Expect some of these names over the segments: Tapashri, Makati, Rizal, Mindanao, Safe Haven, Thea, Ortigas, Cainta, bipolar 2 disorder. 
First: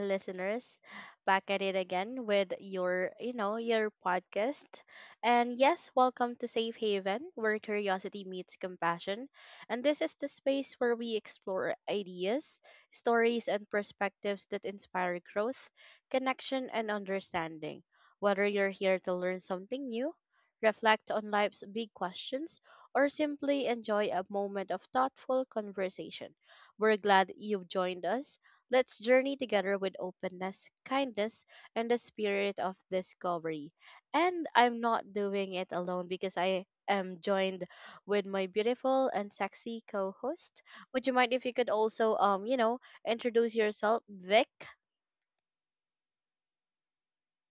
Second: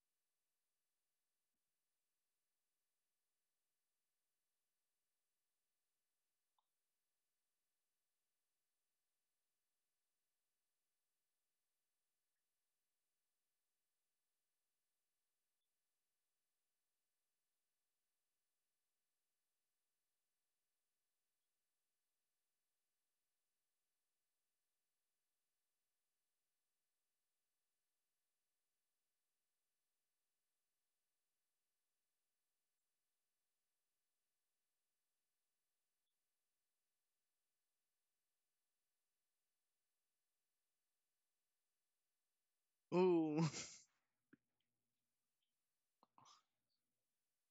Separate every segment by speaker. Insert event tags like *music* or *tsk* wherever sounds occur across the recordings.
Speaker 1: listeners. Back at it again with your podcast. And yes, welcome to Safe Haven, where curiosity meets compassion. And this is the space where we explore ideas, stories and perspectives that inspire growth, connection and understanding. Whether you're here to learn something new, reflect on life's big questions, or simply enjoy a moment of thoughtful conversation, we're glad you've joined us. Let's journey together with openness, kindness, and the spirit of discovery. And I'm not doing it alone, because I am joined with my beautiful and sexy co-host. Would you mind if you could also
Speaker 2: Ooh,
Speaker 1: introduce yourself, Vic?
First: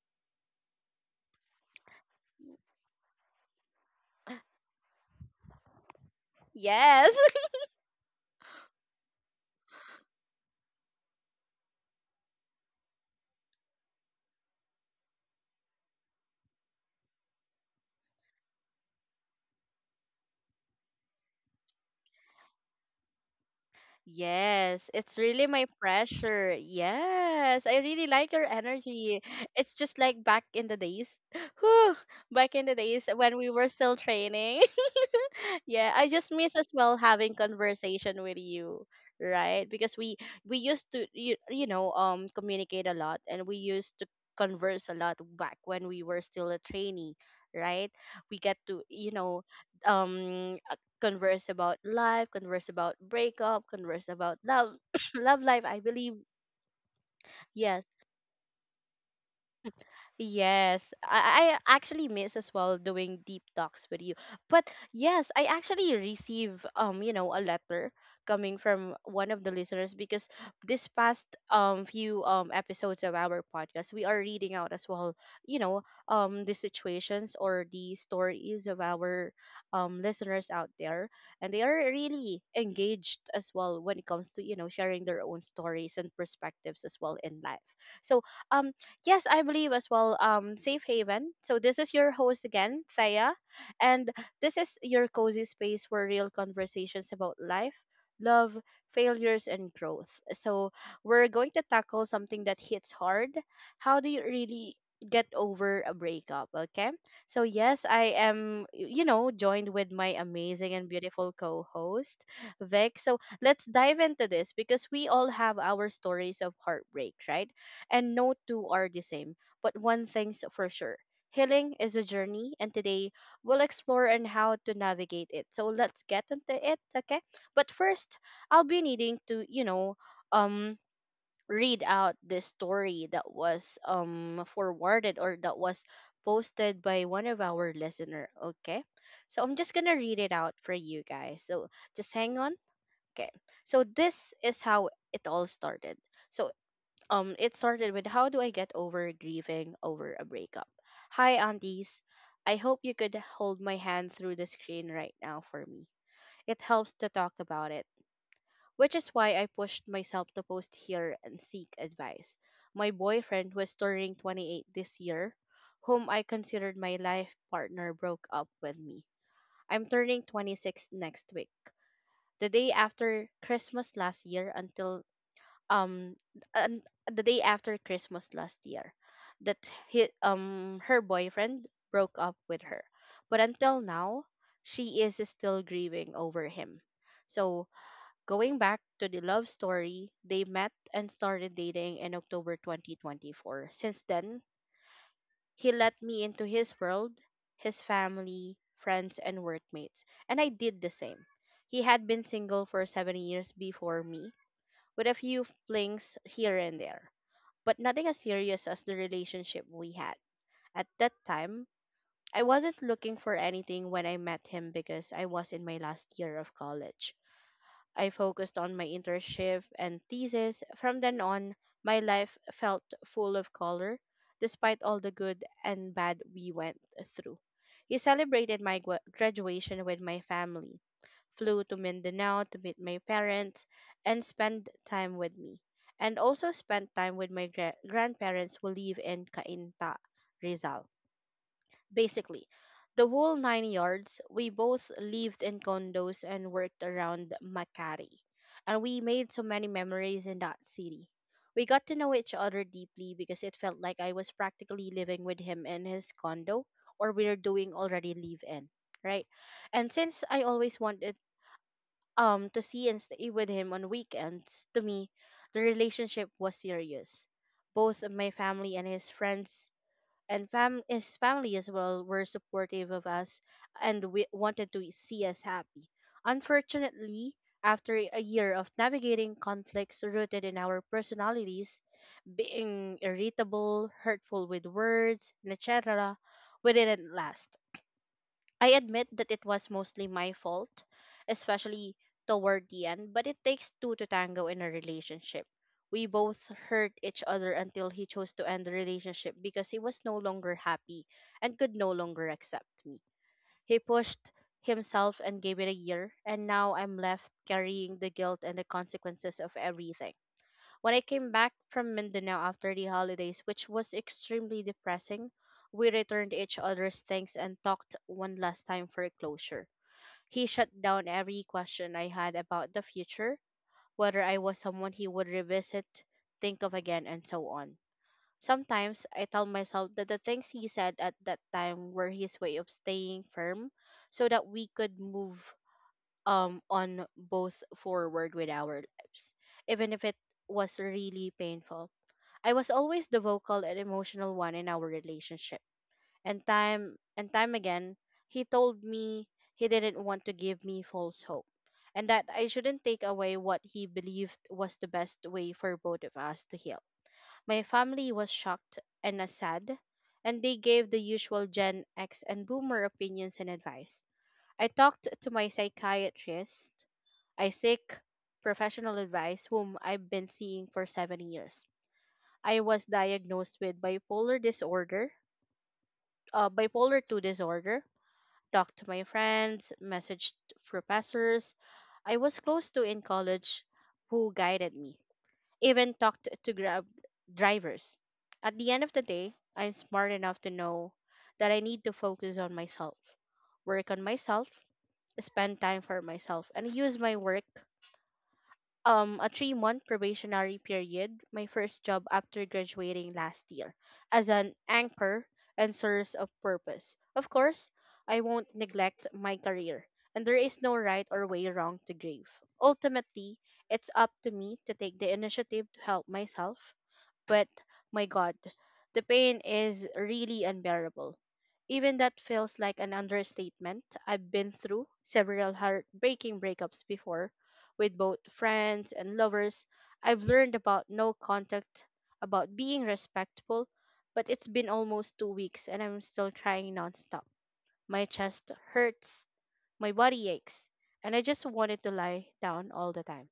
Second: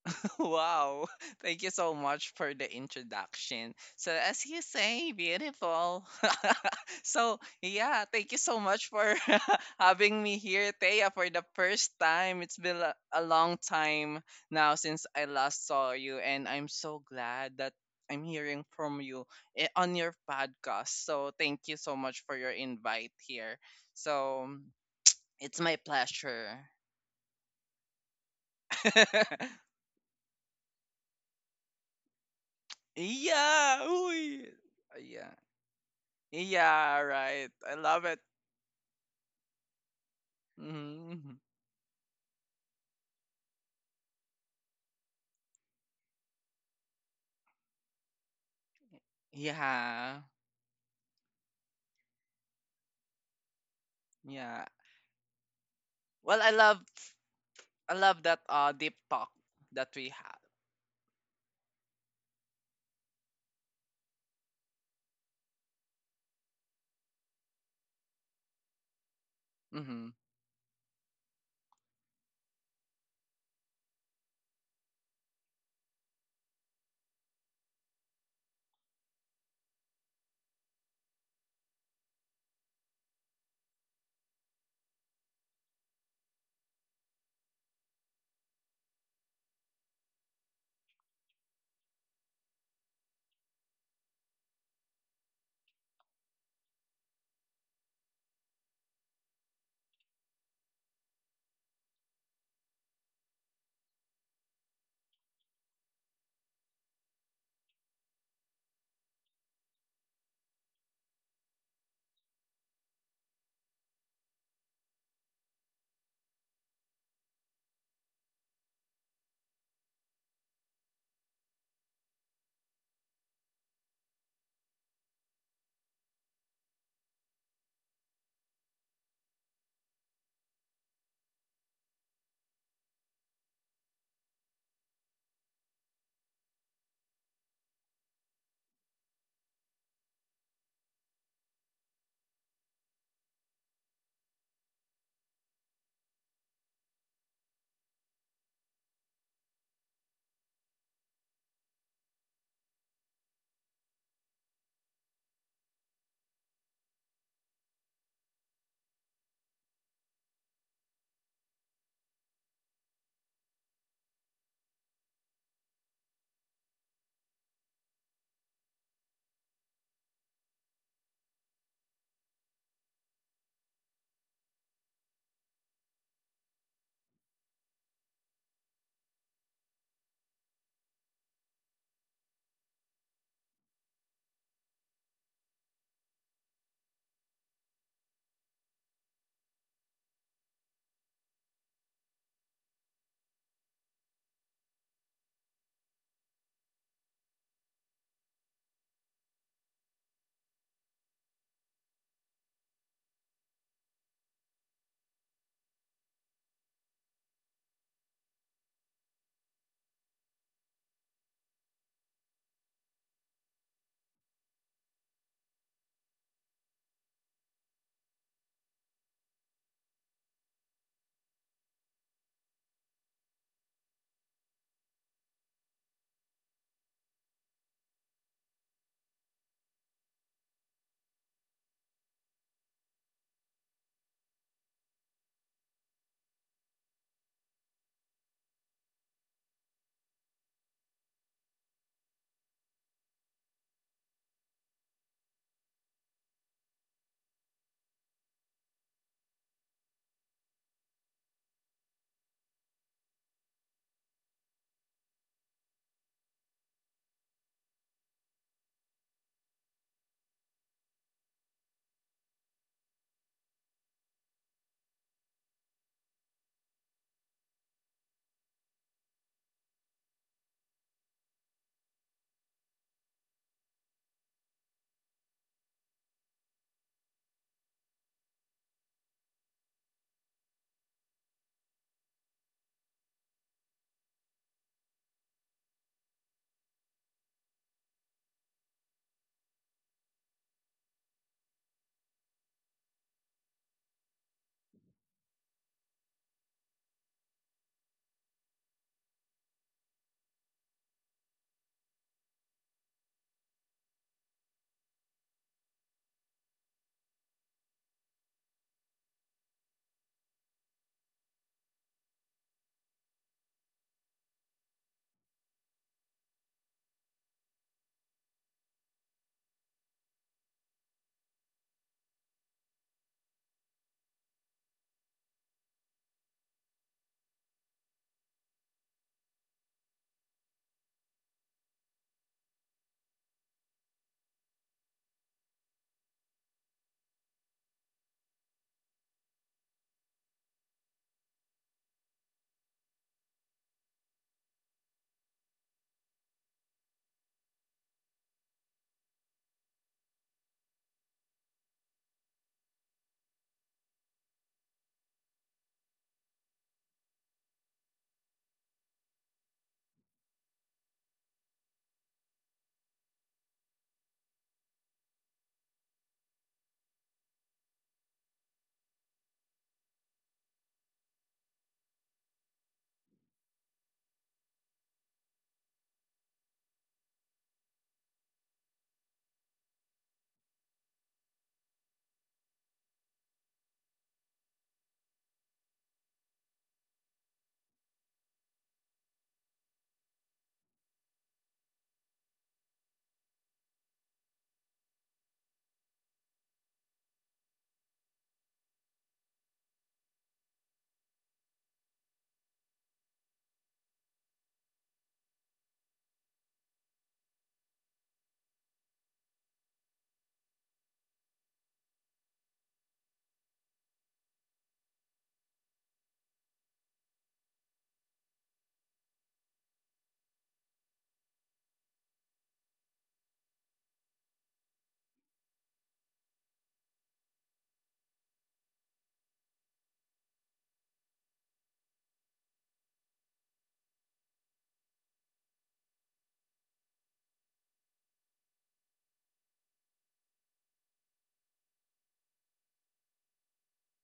Speaker 2: *laughs* wow. Thank you so much for the introduction. So, as you say, beautiful. *laughs*
Speaker 1: Yes. *laughs*
Speaker 2: Yeah, thank you so much for *laughs* having me here, Thea, for the first time. It's been a long time now since I last saw you, and I'm so glad that I'm hearing from you on your podcast. So, thank you so much for your invite here. So,
Speaker 1: Yes, it's
Speaker 2: it's my
Speaker 1: really my
Speaker 2: pleasure.
Speaker 1: pressure. Yes, I really like your energy.
Speaker 2: *laughs*
Speaker 1: It's just like back in the days. *sighs* Whew, back in the days
Speaker 2: Yeah.
Speaker 1: when we were
Speaker 2: Uy.
Speaker 1: still training.
Speaker 2: Yeah.
Speaker 1: *laughs* Yeah, I just
Speaker 2: Yeah,
Speaker 1: miss as well
Speaker 2: right. I
Speaker 1: having
Speaker 2: love it.
Speaker 1: conversation with you, right? Because we
Speaker 2: Hmm.
Speaker 1: used to communicate a lot, and we used to converse a lot back when we were still a trainee, right? We get to
Speaker 2: Yeah.
Speaker 1: um converse about life, converse about breakup,
Speaker 2: Yeah.
Speaker 1: converse about love, *coughs* love life,
Speaker 2: Well,
Speaker 1: I believe.
Speaker 2: I love that
Speaker 1: Yes,
Speaker 2: deep talk that we have.
Speaker 1: Yes, I actually miss as well doing deep talks with you. But yes, I actually receive a letter coming from
Speaker 2: Hmm.
Speaker 1: one of the listeners, because this past few episodes of our podcast, we are reading out as well, you know the situations or the stories of our listeners out there, and they are really engaged as well when it comes to sharing their own stories and perspectives as well in life. So um yes, I believe as well. Safe Haven. So this is your host again, Thea, and this is your cozy space for real conversations about life, love, failures, and growth. So we're going to tackle something that hits hard. How do you really get over a breakup? Okay. So yes, I am, joined with my amazing and beautiful co-host, Vic. So let's dive into this, because we all have our stories of heartbreak, right? And no two are the same. But one thing's for sure, healing is a journey, and today we'll explore and how to navigate it. So let's get into it, okay? But first, I'll be needing to, um, read out the story that was forwarded or that was posted by one of our listener. Okay, so I'm just gonna read it out for you guys, so just hang on. Okay. So this is how it all started. So, it started with, how do I get over grieving over a breakup? Hi, aunties. I hope you could hold my hand through the screen right now for me. It helps to talk about it, which is why I pushed myself to post here and seek advice. My boyfriend, who is turning 28 this year, whom I considered my life partner, broke up with me. I'm turning 26 next week. The day after Christmas last year, until um and the day after Christmas last year, that he, her boyfriend, broke up with her. But until now, she is still grieving over him. So, going back to the love story, they met and started dating in October 2024. Since then, he let me into his world, his family, friends, and workmates, and I did the same. He had been single for 7 years before me, with a few flings here and there, but nothing as serious as the relationship we had. At that time, I wasn't looking for anything when I met him, because I was in my last year of college. I focused on my internship and thesis. From then on, my life felt full of color, despite all the good and bad we went through. He celebrated my graduation with my family, flew to Mindanao to meet my parents, and spend time with me, and also spent time with my grandparents who live in Cainta, Rizal. Basically the whole nine yards. We both lived in condos and worked around Makati, and we made so many memories in that city. We got to know each other deeply, because it felt like I was practically living with him in his condo, or we were doing already live in right? And since I always wanted to see and stay with him on weekends, to me the relationship was serious. Both my family and his friends, and fam his family as well, were supportive of us and we wanted to see us happy. Unfortunately, after a year of navigating conflicts rooted in our personalities, being irritable, hurtful with words, and etc., we didn't last. I admit that it was mostly my fault, especially toward the end, but it takes two to tango in a relationship. We both hurt each other until he chose to end the relationship, because he was no longer happy and could no longer accept me. He pushed himself and gave it a year, and now I'm left carrying the guilt and the consequences of everything. When I came back from Mindanao after the holidays, which was extremely depressing, we returned each other's things and talked one last time for closure. He shut down every question I had about the future, whether I was someone he would revisit, think of again, and so on. Sometimes I tell myself that the things he said at that time were his way of staying firm so that we could move on, both forward with our lives, even if it was really painful. I was always the vocal and emotional one in our relationship. And time again, he told me he didn't want to give me false hope, and that I shouldn't take away what he believed was the best way for both of us to heal. My family was shocked and sad, and they gave the usual Gen X and boomer opinions and advice. I talked to my psychiatrist. I seek professional advice, whom I've been seeing for 7 years. I was diagnosed with bipolar disorder, bipolar 2 disorder, talked to my friends, messaged professors I was close to in college who guided me, even talked to Grab drivers. At the end of the day, I'm smart enough to know that I need to focus on myself, work on myself, spend time for myself, and use my work, a 3-month probationary period, my first job after graduating last year, as an anchor and source of purpose. Of course, I won't neglect my career, and there is no right or way wrong to grieve. Ultimately, it's up to me to take the initiative to help myself, but my God, the pain is really unbearable. Even that feels like an understatement. I've been through several heartbreaking breakups before with both friends and lovers. I've learned about no contact, about being respectful, but it's been almost 2 weeks and I'm still crying nonstop. My chest hurts, my body aches, and I just wanted to lie down all the time.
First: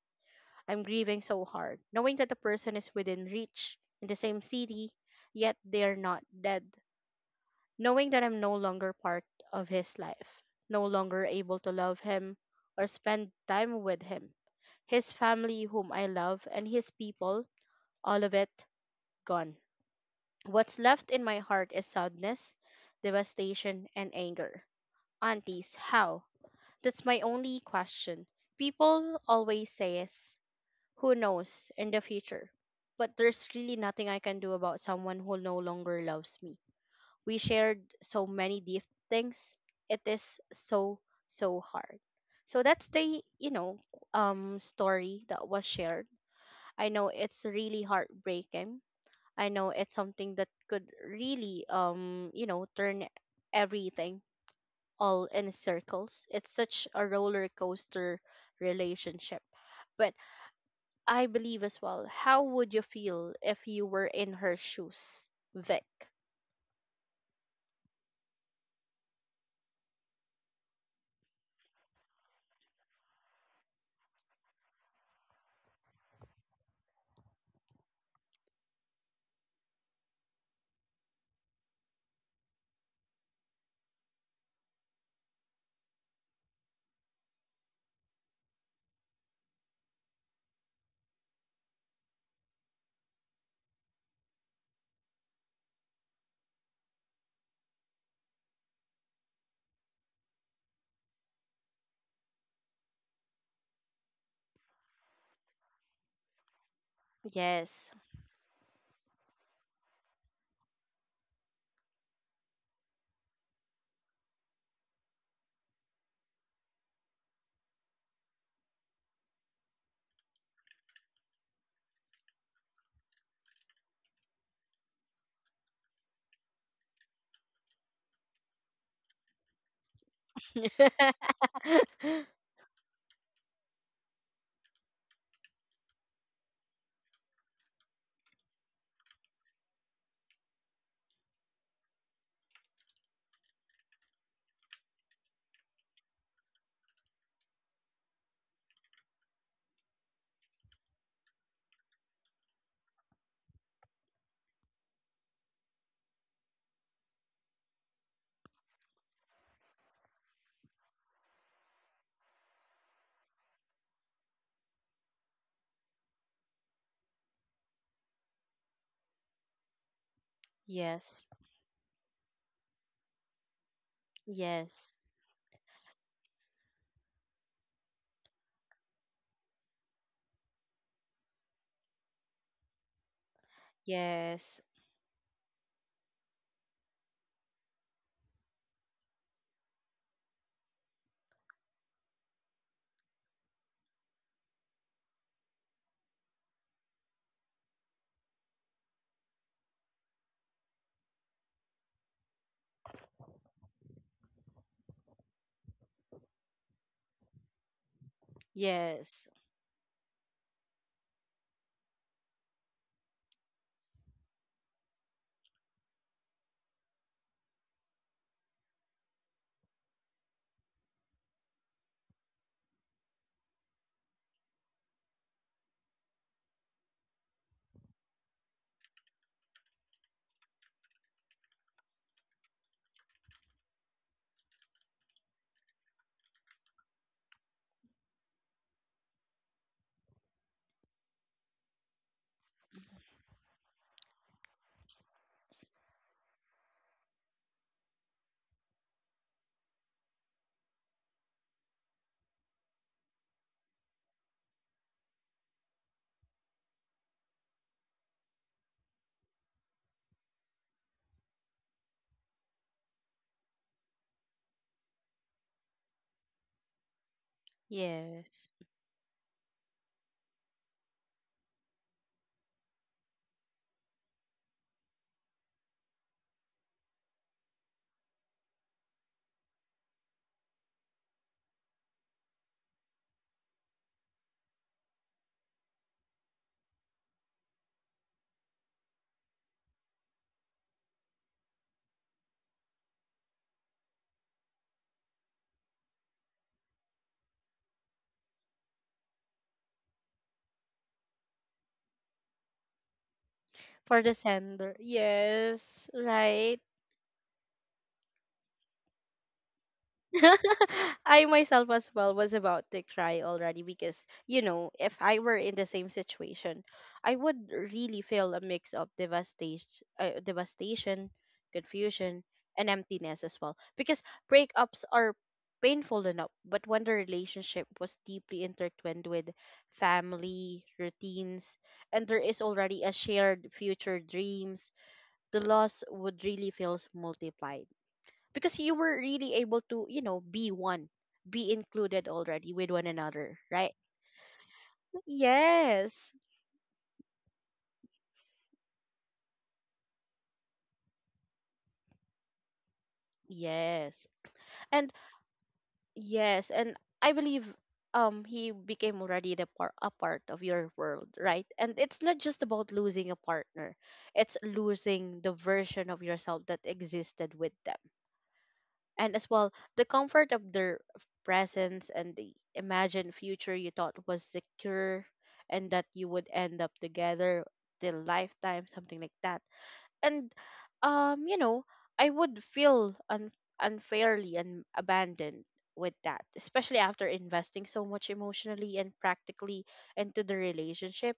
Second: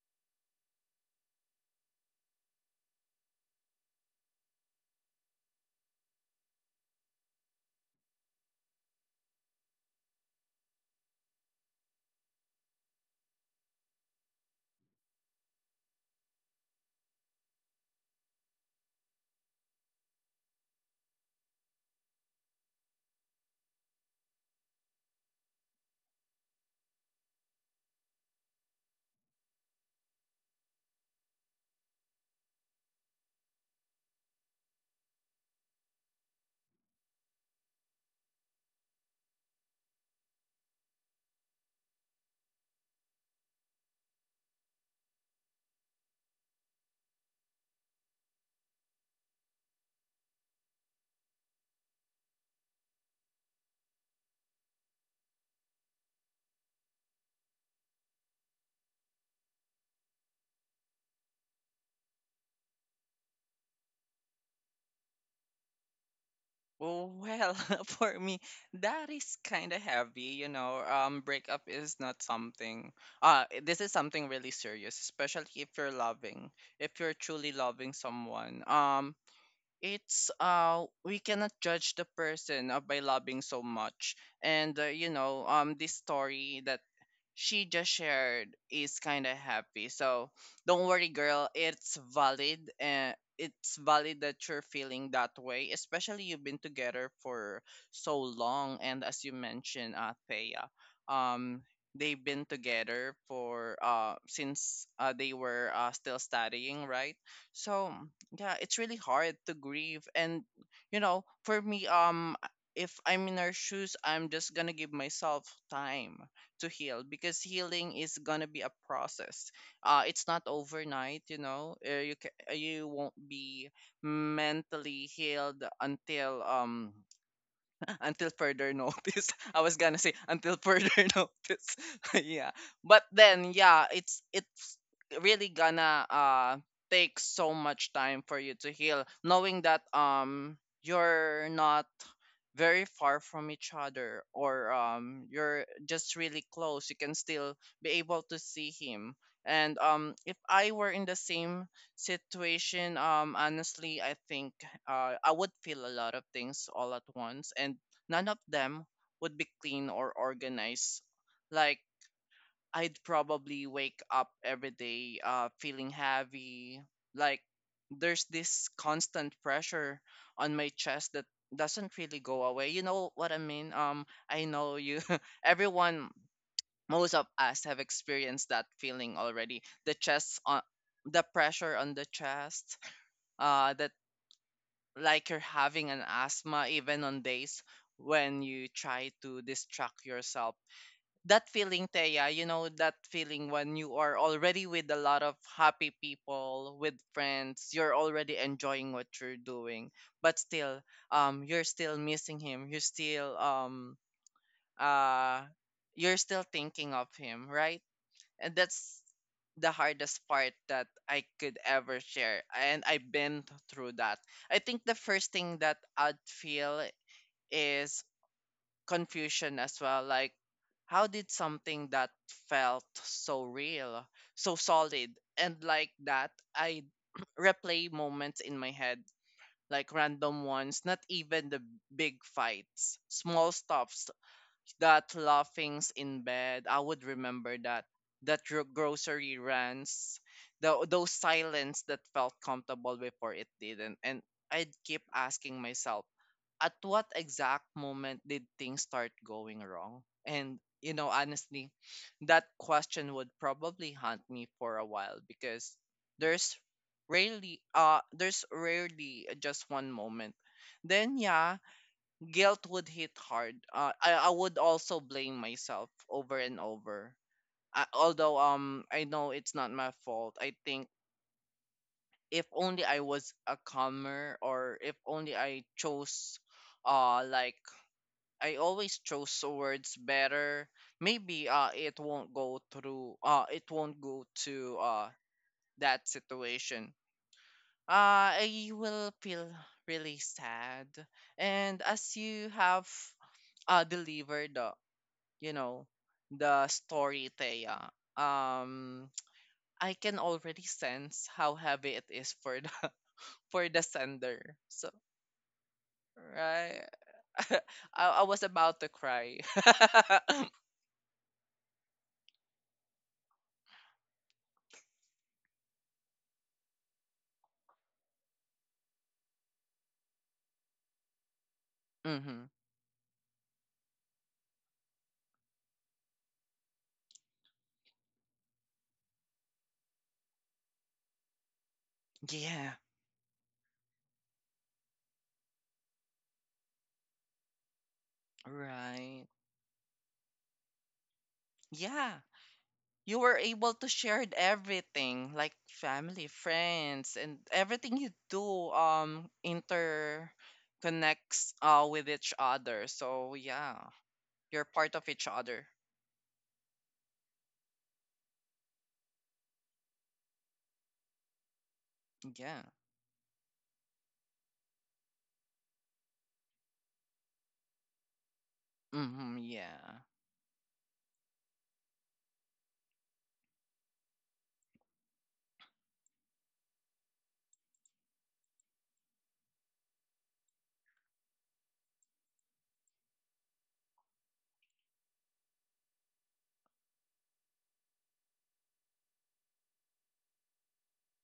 Speaker 1: I'm grieving so hard, knowing that the person is within reach in the same city, yet they're not dead. Knowing that I'm no longer part of his life, no longer able to love him or spend time with him. His family, whom I love, and his people, all of it gone. What's left in my heart is sadness, devastation, and anger. Aunties, how? That's my only question. People always says, who knows in the future? But there's really nothing I can do about someone who no longer loves me. We shared so many deep things. It is so, so hard. So that's the, story that was shared. I know it's really heartbreaking. I know it's something that could really, turn everything all in circles. It's such a roller coaster relationship. But I believe as well, how would you feel if you were in her shoes, Vic?
Speaker 2: Well, *laughs* for me, that is kind of heavy, you know. Breakup is not something. This is something really serious, especially if you're truly loving someone. It's we cannot judge the person by loving so much, and you know, this story that she just shared is kind of happy. So don't worry, girl. It's valid, and it's valid that you're feeling that way, especially you've been together for so long. And as you mentioned, Thea, um, they've been together for since they were still studying, right? So
Speaker 1: Yes.
Speaker 2: yeah, it's really hard to grieve. And you know, for me, if I'm in her shoes, I'm just gonna give myself time to heal because healing is gonna be a process. It's not overnight, you know. You won't be mentally healed until further notice. *laughs* I was gonna say until further *laughs* notice. *laughs*
Speaker 1: *laughs*
Speaker 2: Yeah. But then yeah, it's really gonna take so much time for you to heal, knowing that you're not very far from each other, or you're just really close, you can still be able to see him. And if I were in the same situation, honestly I think I would feel a lot of things all at once, and none of them would be clean or organized. Like, I'd probably wake up every day feeling heavy. Like, there's this constant pressure on my chest that
Speaker 1: Yes,
Speaker 2: doesn't really go away. You know what I mean? I know
Speaker 1: yes,
Speaker 2: you, *laughs* everyone, most of us have experienced that feeling already. The pressure on the chest that,
Speaker 1: yes,
Speaker 2: like you're having an asthma, even on days when you try to distract yourself. That feeling, Teya, you know, that feeling when you are already with a lot of happy people, with friends, you're already enjoying what you're doing, but still, you're still missing him. Uh, you're still thinking of him, right? And that's
Speaker 1: yes,
Speaker 2: the hardest part that I could ever share. And I've been through that. I think the first thing that I'd feel is confusion as well. Like, how did something that felt so real, so solid, and like that, I *clears throat* replay moments in my head, like random ones, not even the big fights, small stuff, that laughings in bed. I would remember that grocery runs, those silence that felt comfortable before it didn't. And I'd keep asking myself, at what exact moment did things start going wrong? And you know, honestly, that question would probably haunt me for a while because there's there's rarely just one moment. Then yeah, guilt would hit hard. I would also blame myself over and over. I, although
Speaker 1: yes.
Speaker 2: I know it's not my fault. I think if only I was a calmer, or if only I chose uh like I always chose words better, maybe it won't go to that situation. I will feel really sad. And as you have delivered, you know, the story, Thea, um, *tsk* I can already sense how heavy it is for the *laughs* for the
Speaker 1: For the
Speaker 2: sender.
Speaker 1: sender,
Speaker 2: So
Speaker 1: yes, right?
Speaker 2: right, *laughs* I was about to cry. *laughs*
Speaker 1: *laughs* I myself as well was about to cry already, because, if I were in the same situation, I would really feel a mix of devastation, devastation, confusion,
Speaker 2: Mm-hmm.
Speaker 1: and emptiness as well. Because breakups are painful enough, but when the relationship was deeply intertwined with family, routines, and there is
Speaker 2: Yeah,
Speaker 1: already a shared future dreams, the loss would really feel multiplied because you were
Speaker 2: right.
Speaker 1: really able to be one be included
Speaker 2: Yeah,
Speaker 1: already with one
Speaker 2: you were
Speaker 1: another,
Speaker 2: able
Speaker 1: right?
Speaker 2: to share everything, like
Speaker 1: Yes.
Speaker 2: family, friends, and everything you do. Inter connects with each other. So yeah,
Speaker 1: yes
Speaker 2: you're part
Speaker 1: and
Speaker 2: of each other.
Speaker 1: yes and I believe he became already a part of your world, right? And it's not just
Speaker 2: Yeah.
Speaker 1: about losing a partner, it's losing the version of yourself that existed with them, and as
Speaker 2: Mhm,
Speaker 1: well the
Speaker 2: yeah.
Speaker 1: comfort of their presence and the imagined future you thought was secure and that you would end up together till lifetime, something like that. And um you know I would feel unfairly and abandoned with that, especially after investing so much emotionally and practically into the relationship.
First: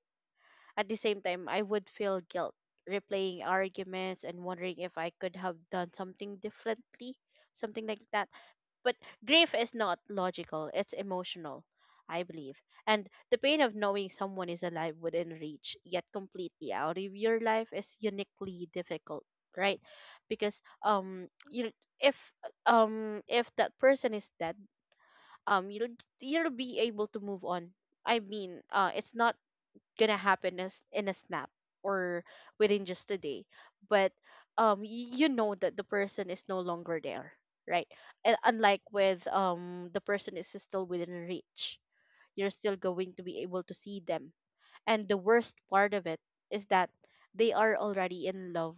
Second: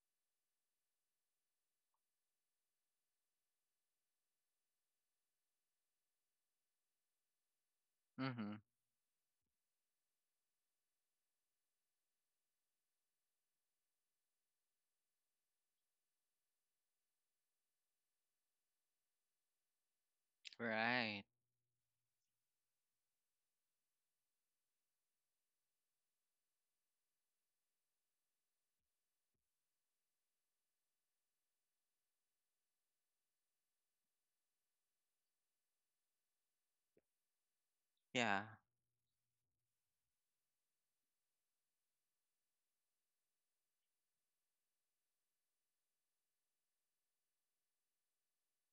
Speaker 1: At the same time I would feel guilt, replaying arguments and wondering if I could have done something differently, something like that.
Speaker 2: Mhm.
Speaker 1: But grief is not logical, it's emotional, I believe. And the pain of knowing someone is alive within reach, yet completely out of your life, is uniquely difficult, right? Because
Speaker 2: Right.
Speaker 1: you if if that person is dead, um, you'll be able to move on. I mean, it's not gonna happen as in a snap or within just a day, but um, you know that the person is no longer there, right? And
Speaker 2: Yeah.
Speaker 1: unlike with um, the person is still within reach, you're still going to be able to see them. And the worst part of it is that they are already in love,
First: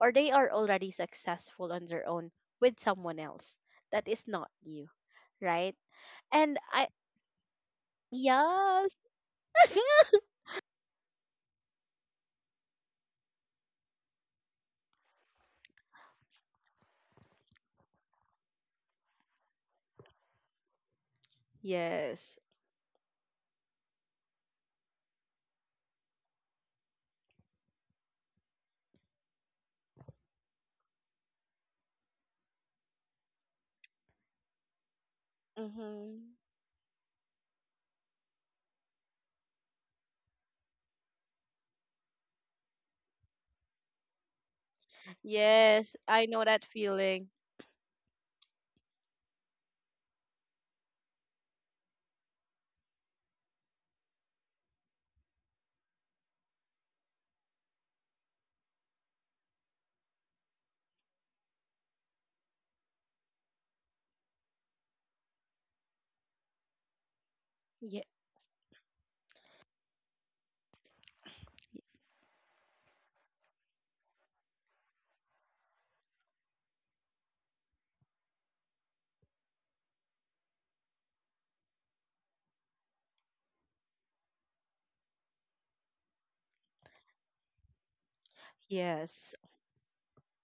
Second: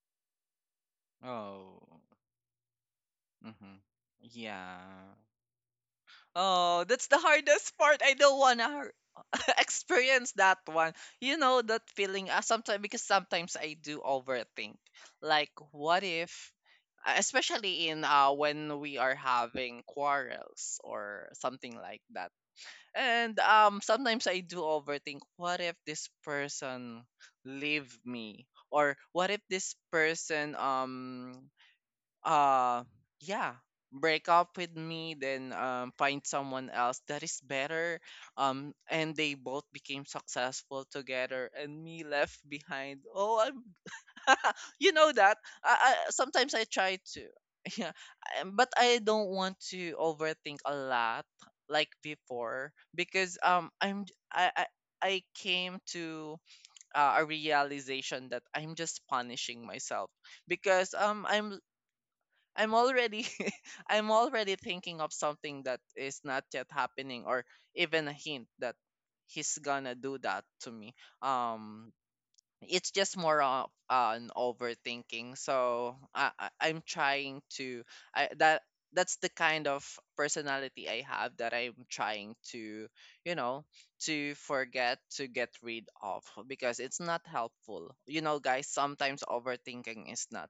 Speaker 1: or they are already successful on
Speaker 2: Oh.
Speaker 1: their own with someone else
Speaker 2: Mhm.
Speaker 1: that is not you,
Speaker 2: Yeah.
Speaker 1: right? And
Speaker 2: Oh,
Speaker 1: I
Speaker 2: that's the hardest part. I don't wanna
Speaker 1: yes.
Speaker 2: *laughs*
Speaker 1: *laughs*
Speaker 2: experience that one. You know that feeling. Sometimes I do overthink. Like, what if, especially in when we are having quarrels or something like that.
Speaker 1: Yes.
Speaker 2: And sometimes I do overthink. What if this person leave me? Or what if this person uh yeah, break up with me, then find
Speaker 1: Mhm.
Speaker 2: someone else that is better, and they both became successful together, and me left behind. Oh, I'm *laughs* you know that.
Speaker 1: Yes, I
Speaker 2: Sometimes
Speaker 1: know
Speaker 2: I
Speaker 1: that
Speaker 2: try to.
Speaker 1: feeling.
Speaker 2: *laughs* Yeah. But I don't want to overthink a lot like before because I'm j- I came to a realization that I'm just punishing myself because I'm already *laughs* I'm already thinking of something that is not yet happening, or even
Speaker 1: Ye-
Speaker 2: a hint that he's gonna do that to me. It's just more of an overthinking, so I I'm trying to I that that's the kind of personality I have that I'm trying to, you know, to forget, to get rid of, because it's not helpful. You know, guys, sometimes
Speaker 1: yes.
Speaker 2: overthinking is not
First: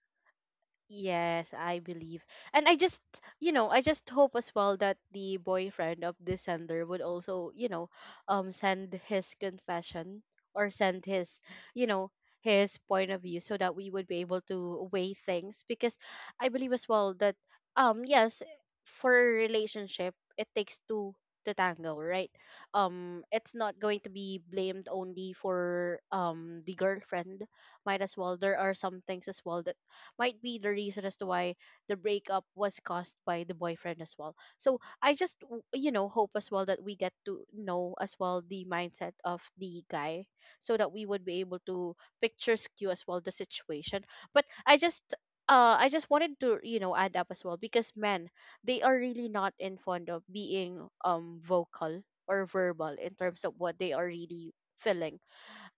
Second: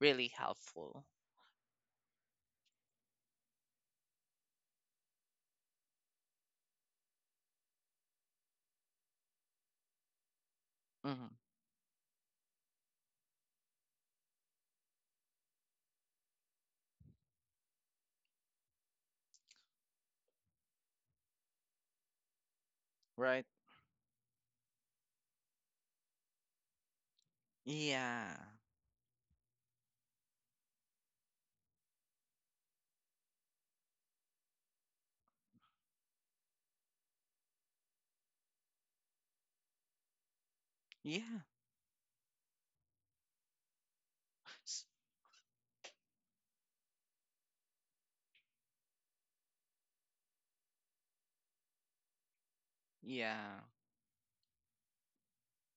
Speaker 2: really helpful.
Speaker 1: Yes, I believe. And I just, you know, I just hope as well that the boyfriend of the sender would also, you know, um, send his confession or send
Speaker 2: Hmm.
Speaker 1: his, you know, his point of view so that we would be able to weigh things, because I believe as well that um, yes, for a relationship it takes two to tango, right? Um,
Speaker 2: Right.
Speaker 1: it's not going to be blamed only for the girlfriend. Might as
Speaker 2: Yeah.
Speaker 1: well there are some things as well that might be the reason as to why the breakup was caused by the boyfriend as well. So I just you know hope as well that we get to know as well the mindset of the guy, so that we would
Speaker 2: Yeah.
Speaker 1: be able to picture skew as well the situation. But
Speaker 2: S-
Speaker 1: I just wanted to, you know, add up as well because men, they are really not in fond of being vocal or verbal in terms of
Speaker 2: yeah.
Speaker 1: what they are really feeling.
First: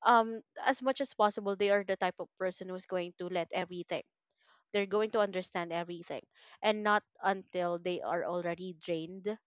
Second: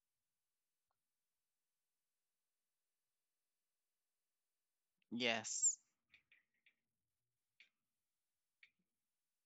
Speaker 1: Um, as much as possible they are the type of person who's going to let everything, they're going to understand
Speaker 2: Yes,
Speaker 1: everything, and not until they are already drained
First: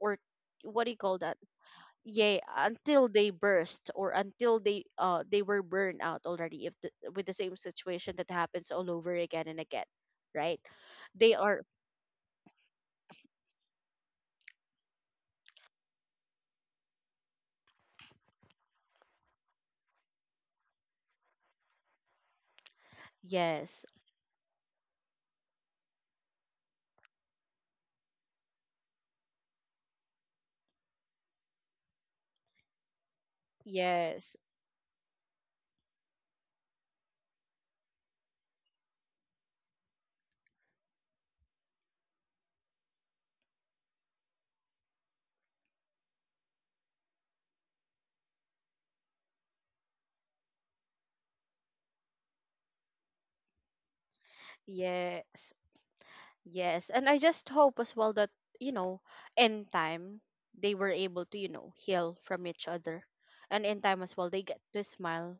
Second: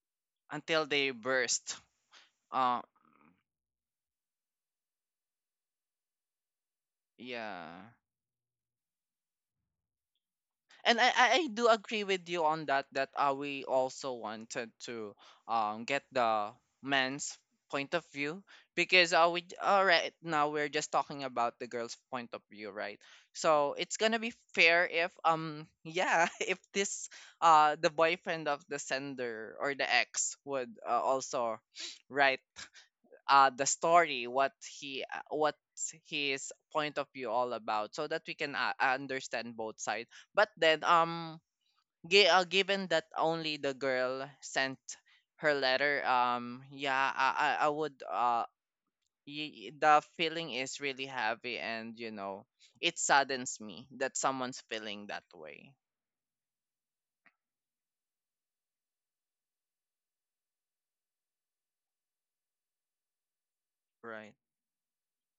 Speaker 1: or what
Speaker 2: until
Speaker 1: do you
Speaker 2: they
Speaker 1: call that,
Speaker 2: burst.
Speaker 1: yeah,
Speaker 2: uh
Speaker 1: until they burst, or until they were burned out already if the, with the same
Speaker 2: yeah.
Speaker 1: situation that happens all over again and again, right?
Speaker 2: And I, I
Speaker 1: They
Speaker 2: I
Speaker 1: are
Speaker 2: do agree with you on that, that we also wanted to get the man's point of view, because we right now we're just talking about the girl's point of view, right? So
Speaker 1: yes.
Speaker 2: it's gonna be fair if yeah *laughs* if this the boyfriend of the sender, or the ex, would also *sniffs* write the story,
Speaker 1: Yes.
Speaker 2: what his point of view all about, so that we can understand both sides. But then, given that only the girl sent her letter, yeah, I would, the feeling is really heavy, and you know, it saddens me that someone's feeling that
Speaker 1: Yes.
Speaker 2: way,
Speaker 1: Yes, and I just hope as well that, you know, in time they were able to, you know, heal from each other, and in time as well
Speaker 2: right?
Speaker 1: they get to smile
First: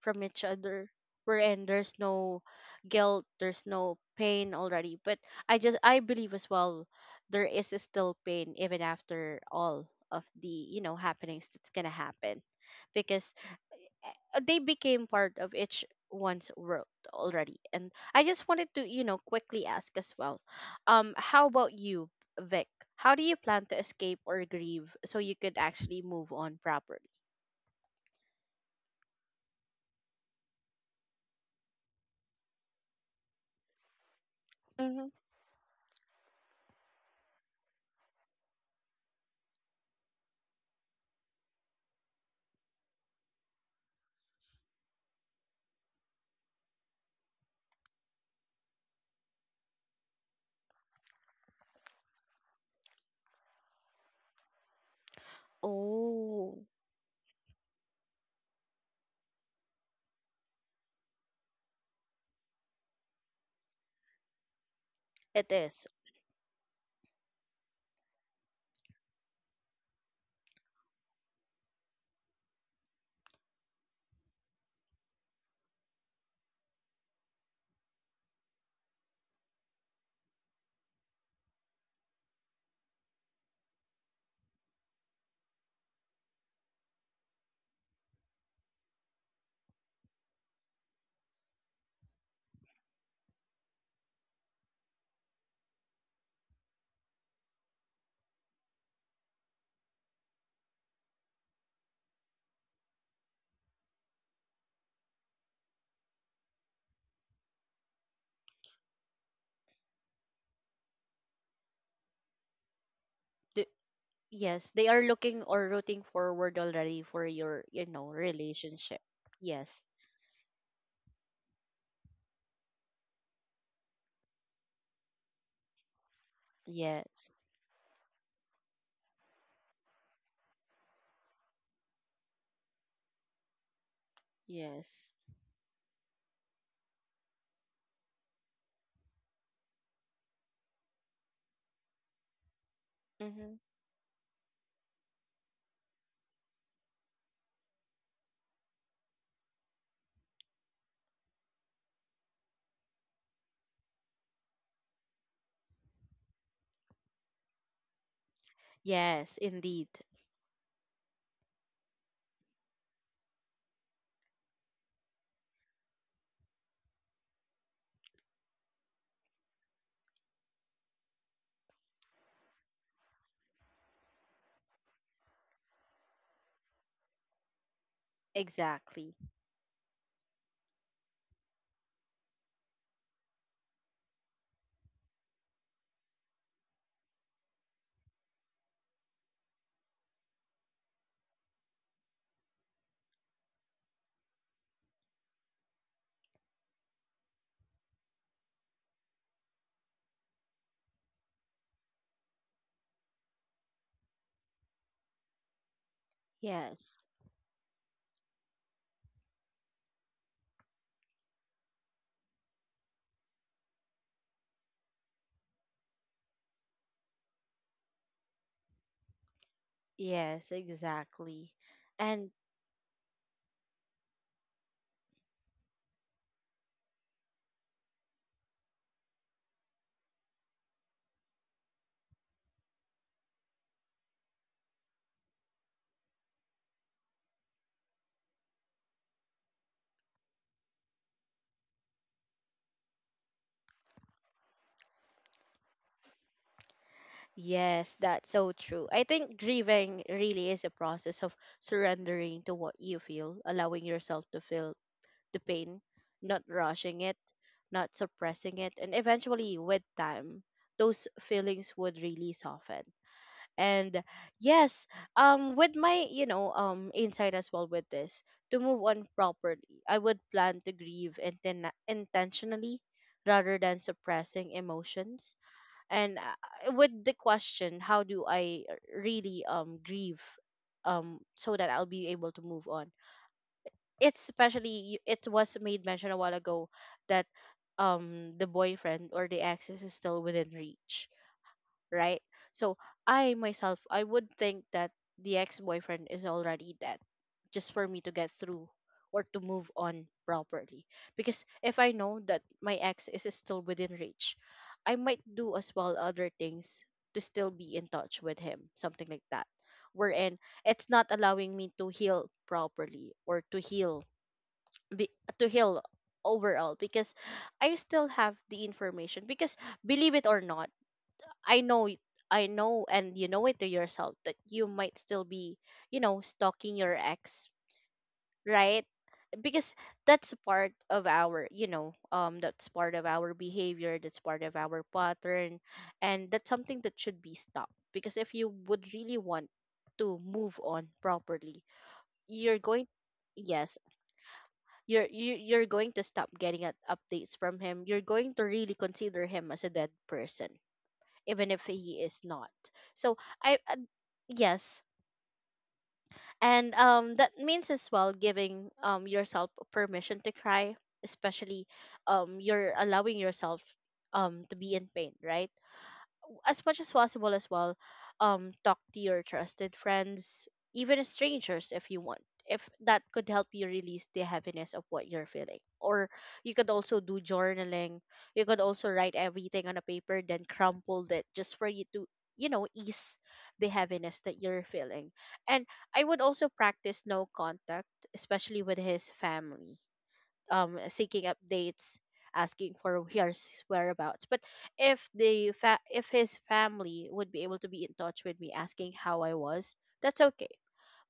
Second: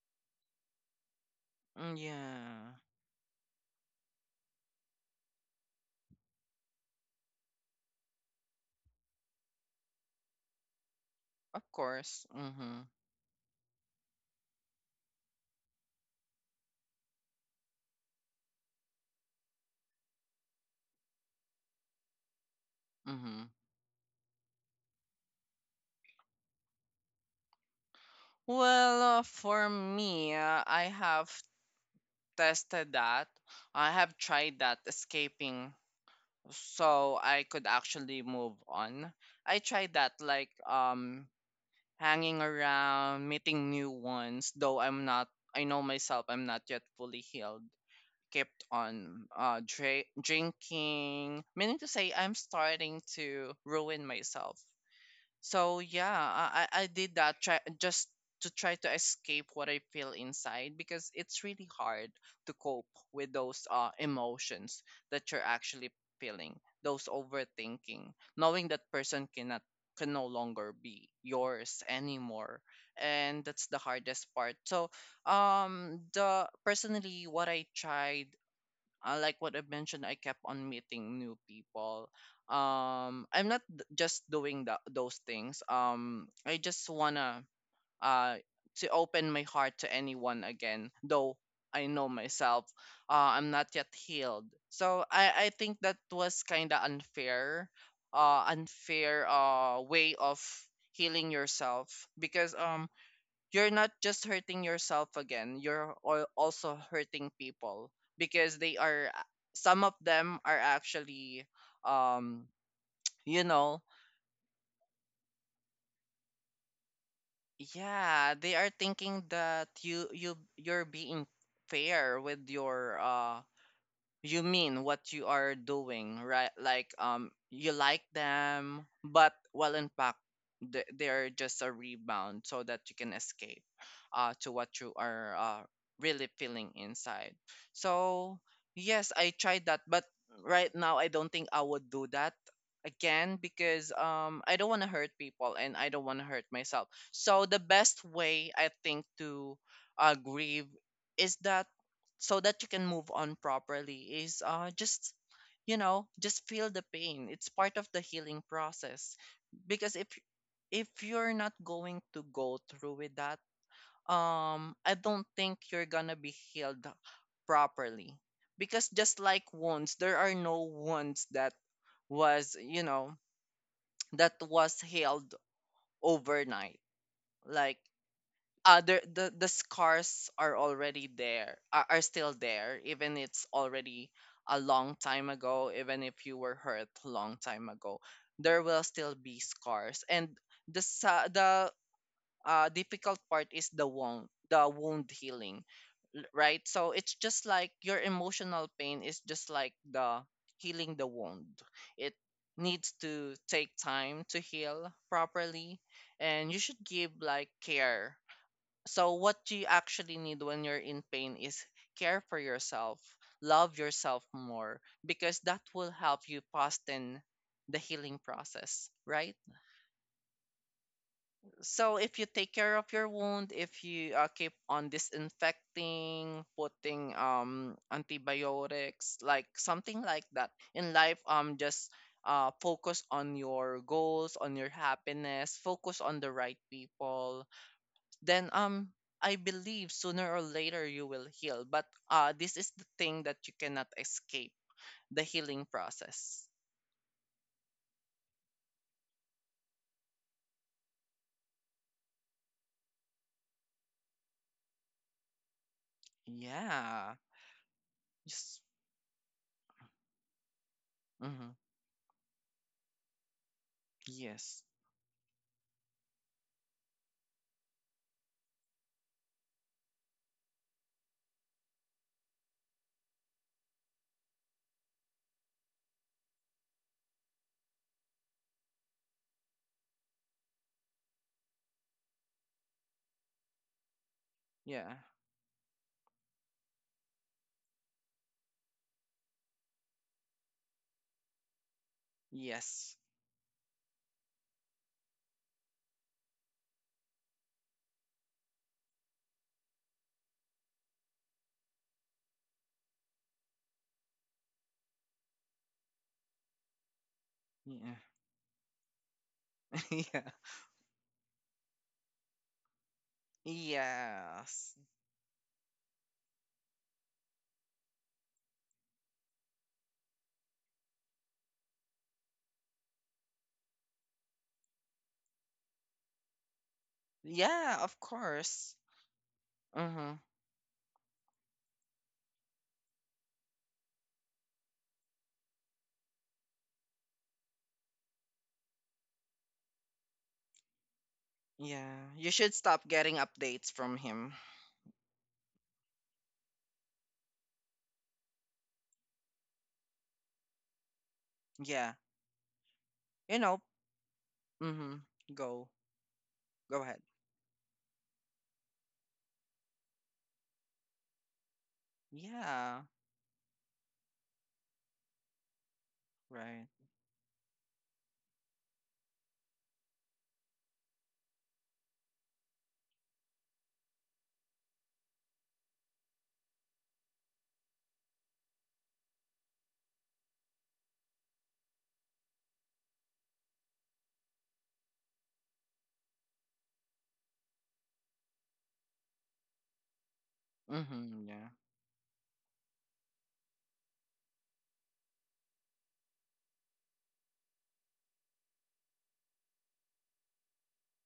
Speaker 1: from each other, wherein there's
Speaker 2: Mm,
Speaker 1: no
Speaker 2: yeah,
Speaker 1: guilt, there's no pain already. But I just, I believe as well there is still pain even after all of the, you know, happenings
Speaker 2: of
Speaker 1: that's gonna
Speaker 2: course.
Speaker 1: happen,
Speaker 2: Mm-hmm.
Speaker 1: because they became part of each one's world already. And I just wanted to, you know, quickly ask as well, um, how about you, Vic, how do you
Speaker 2: Mm-hmm.
Speaker 1: plan to escape or grieve so you could actually move on properly?
Speaker 2: Well, for me, I have tested that. I have tried that
Speaker 1: Hmm.
Speaker 2: escaping so I could actually move on. I tried that, like hanging around, meeting new ones, though I know myself, I'm not yet fully healed. Kept on drinking, meaning to say I'm starting to ruin myself. So yeah,
Speaker 1: Oh,
Speaker 2: I did that try just to try to escape what I feel inside, because it's really hard to cope with those emotions that you're
Speaker 1: it is.
Speaker 2: actually feeling, those overthinking, knowing that person can no longer be yours anymore. And that's the hardest part. So the personally what I tried, like what I mentioned, I kept on meeting new people. I'm not d- Just doing the, those things. I just wanna uh to open my heart to anyone again, though I know myself. I'm not yet healed, so I think that was kind of unfair, way of healing yourself, because you're not just hurting yourself again, you're also hurting people because they are, some of them are actually, um you know,
Speaker 1: Yes, they are looking or rooting forward already for your, you know,
Speaker 2: yeah, they are
Speaker 1: relationship.
Speaker 2: thinking that
Speaker 1: Yes.
Speaker 2: you're being fair with your you mean what you are doing, right? Like
Speaker 1: Yes.
Speaker 2: you like them, but well in fact they're just a rebound, so that you can escape to what you
Speaker 1: Yes.
Speaker 2: are really feeling inside. So, yes, I tried that, but right now I don't think I would do that again
Speaker 1: Mm-hmm.
Speaker 2: because I don't want to hurt people, and I don't want to hurt myself. So the best way, I think, to grieve, is that, so that you can move on properly, is just, you know, just feel the pain, it's part of the healing process.
Speaker 1: Yes, indeed.
Speaker 2: Because if you're not going to go through with that, I don't think you're gonna be healed properly, because just like wounds, there are no wounds that was, you know, *tsk* that was healed overnight. Like other
Speaker 1: Exactly.
Speaker 2: the scars are already there, are still there, even it's already a long time ago, even if you were hurt long time ago, there will still be scars. And the difficult part is the wound healing, right? So it's just like your emotional pain is just like the healing the wound, it needs to take time to heal properly, and you should
Speaker 1: Yes.
Speaker 2: give like care. So, what you actually need when you're in pain is care for yourself, love yourself more, because that will help you fasten the healing process, right?
Speaker 1: Yes, exactly.
Speaker 2: So, if you
Speaker 1: And
Speaker 2: take care of your wound, if you keep on disinfecting, putting antibiotics, like something like that in life, just focus on your goals, on your happiness, focus on the right people, then I believe sooner or later you will heal. But this is the thing that you cannot escape the healing process.
Speaker 1: yes, that's so true. I think grieving really is a process of surrendering to what you feel, allowing yourself to feel the pain, not rushing it,
Speaker 2: Yeah.
Speaker 1: not suppressing
Speaker 2: Yes.
Speaker 1: it, and eventually with time, those
Speaker 2: Hmm.
Speaker 1: feelings would really soften. And
Speaker 2: Yes.
Speaker 1: yes, um, with my you know insight as well with this, to move on properly, I would plan to grieve intentionally rather than suppressing emotions. And with the question, how do I really grieve so that I'll be able to move on, it's especially
Speaker 2: Yeah.
Speaker 1: it was made mention a while ago that the boyfriend or the ex is still within reach, right? So
Speaker 2: Yes.
Speaker 1: I myself, I would think that the ex boyfriend is already dead, just for me to get through or to move on properly. Because if I know that my ex is still within reach, I might do as well other things to still be in
Speaker 2: Yeah.
Speaker 1: touch with him, something like that.
Speaker 2: *laughs* yeah.
Speaker 1: Wherein it's not allowing me to heal properly, or to heal
Speaker 2: Yes.
Speaker 1: be, to heal overall, because I still have the information. Because believe it or not, I know, I know, and you know it to yourself that you might still be, you know, stalking your ex,
Speaker 2: Yeah, of course.
Speaker 1: right? Because
Speaker 2: Mm-hmm.
Speaker 1: that's part of our, you know, that's part of our behavior, that's part of our pattern, and that's something that should be stopped. Because if you would really want to move on properly,
Speaker 2: Yeah. You should
Speaker 1: you're going,
Speaker 2: stop getting updates
Speaker 1: yes,
Speaker 2: from him.
Speaker 1: you're going to stop getting at updates from him. You're going to really consider him as a dead person, even if
Speaker 2: Yeah.
Speaker 1: he is not. So
Speaker 2: You
Speaker 1: I
Speaker 2: know.
Speaker 1: yes.
Speaker 2: Mm-hmm. Go.
Speaker 1: And
Speaker 2: Go ahead.
Speaker 1: um, that means as well giving yourself permission to cry, especially you're
Speaker 2: Yeah.
Speaker 1: allowing yourself to be in pain, right? As
Speaker 2: Right.
Speaker 1: much as possible as well, um, talk to your trusted friends, even strangers if you want, if that could help you release the heaviness of what you're feeling. Or you could also do journaling, you could also write everything on a paper then crumple it, just for you to, you know, ease the heaviness that you're feeling. And I would also practice no contact, especially with his family, um, seeking
Speaker 2: Mm-hmm. Yeah.
Speaker 1: updates, asking for his whereabouts. But if the fa- if his family would be able to be in touch with me asking how I was, that's okay.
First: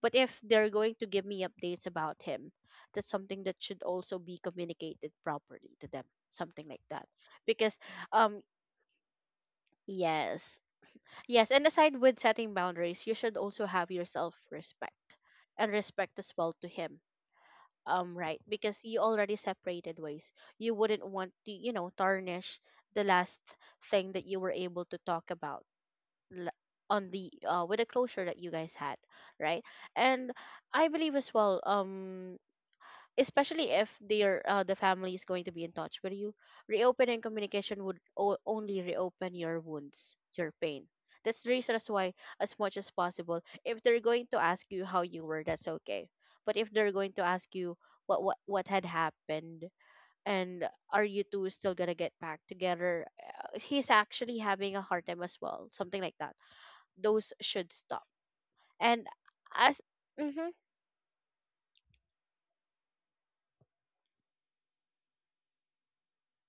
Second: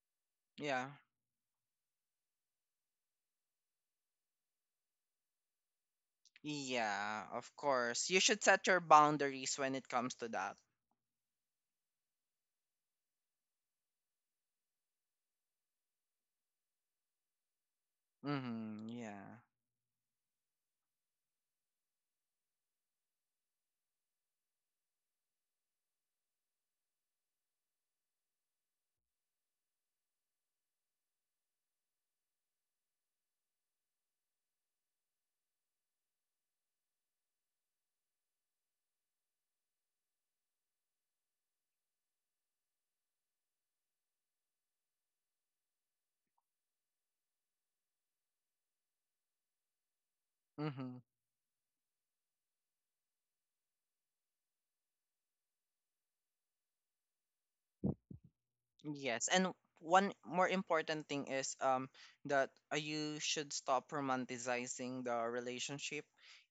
Speaker 1: But if they're
Speaker 2: Yeah.
Speaker 1: going to give me updates about him, that's something that should also be communicated properly to them, something like that.
Speaker 2: Yeah, of
Speaker 1: Because
Speaker 2: course. You should
Speaker 1: um,
Speaker 2: set your boundaries when it comes to that.
Speaker 1: yes. Yes, and aside with setting boundaries, you should also have your self respect and respect as well to him, um, right? Because
Speaker 2: Mhm.
Speaker 1: you already
Speaker 2: Yeah.
Speaker 1: separated ways, you wouldn't want to, you know, tarnish the last thing that you were able to talk about, l- on the with the closure that you guys had, right? And I believe as well, um, especially if their the family is going to be in touch with you, reopening communication would only reopen your wounds, your pain. That's the reason as why, as much as possible, if they're going to ask you how you were, that's okay. But if they're going to ask you what had happened, and
Speaker 2: Mhm.
Speaker 1: are you two still gonna get back together, he's actually having a hard time as well, something like that, those should stop. And
Speaker 2: Yes, and
Speaker 1: as
Speaker 2: one more
Speaker 1: mhm.
Speaker 2: important thing is that you should stop romanticizing the relationship.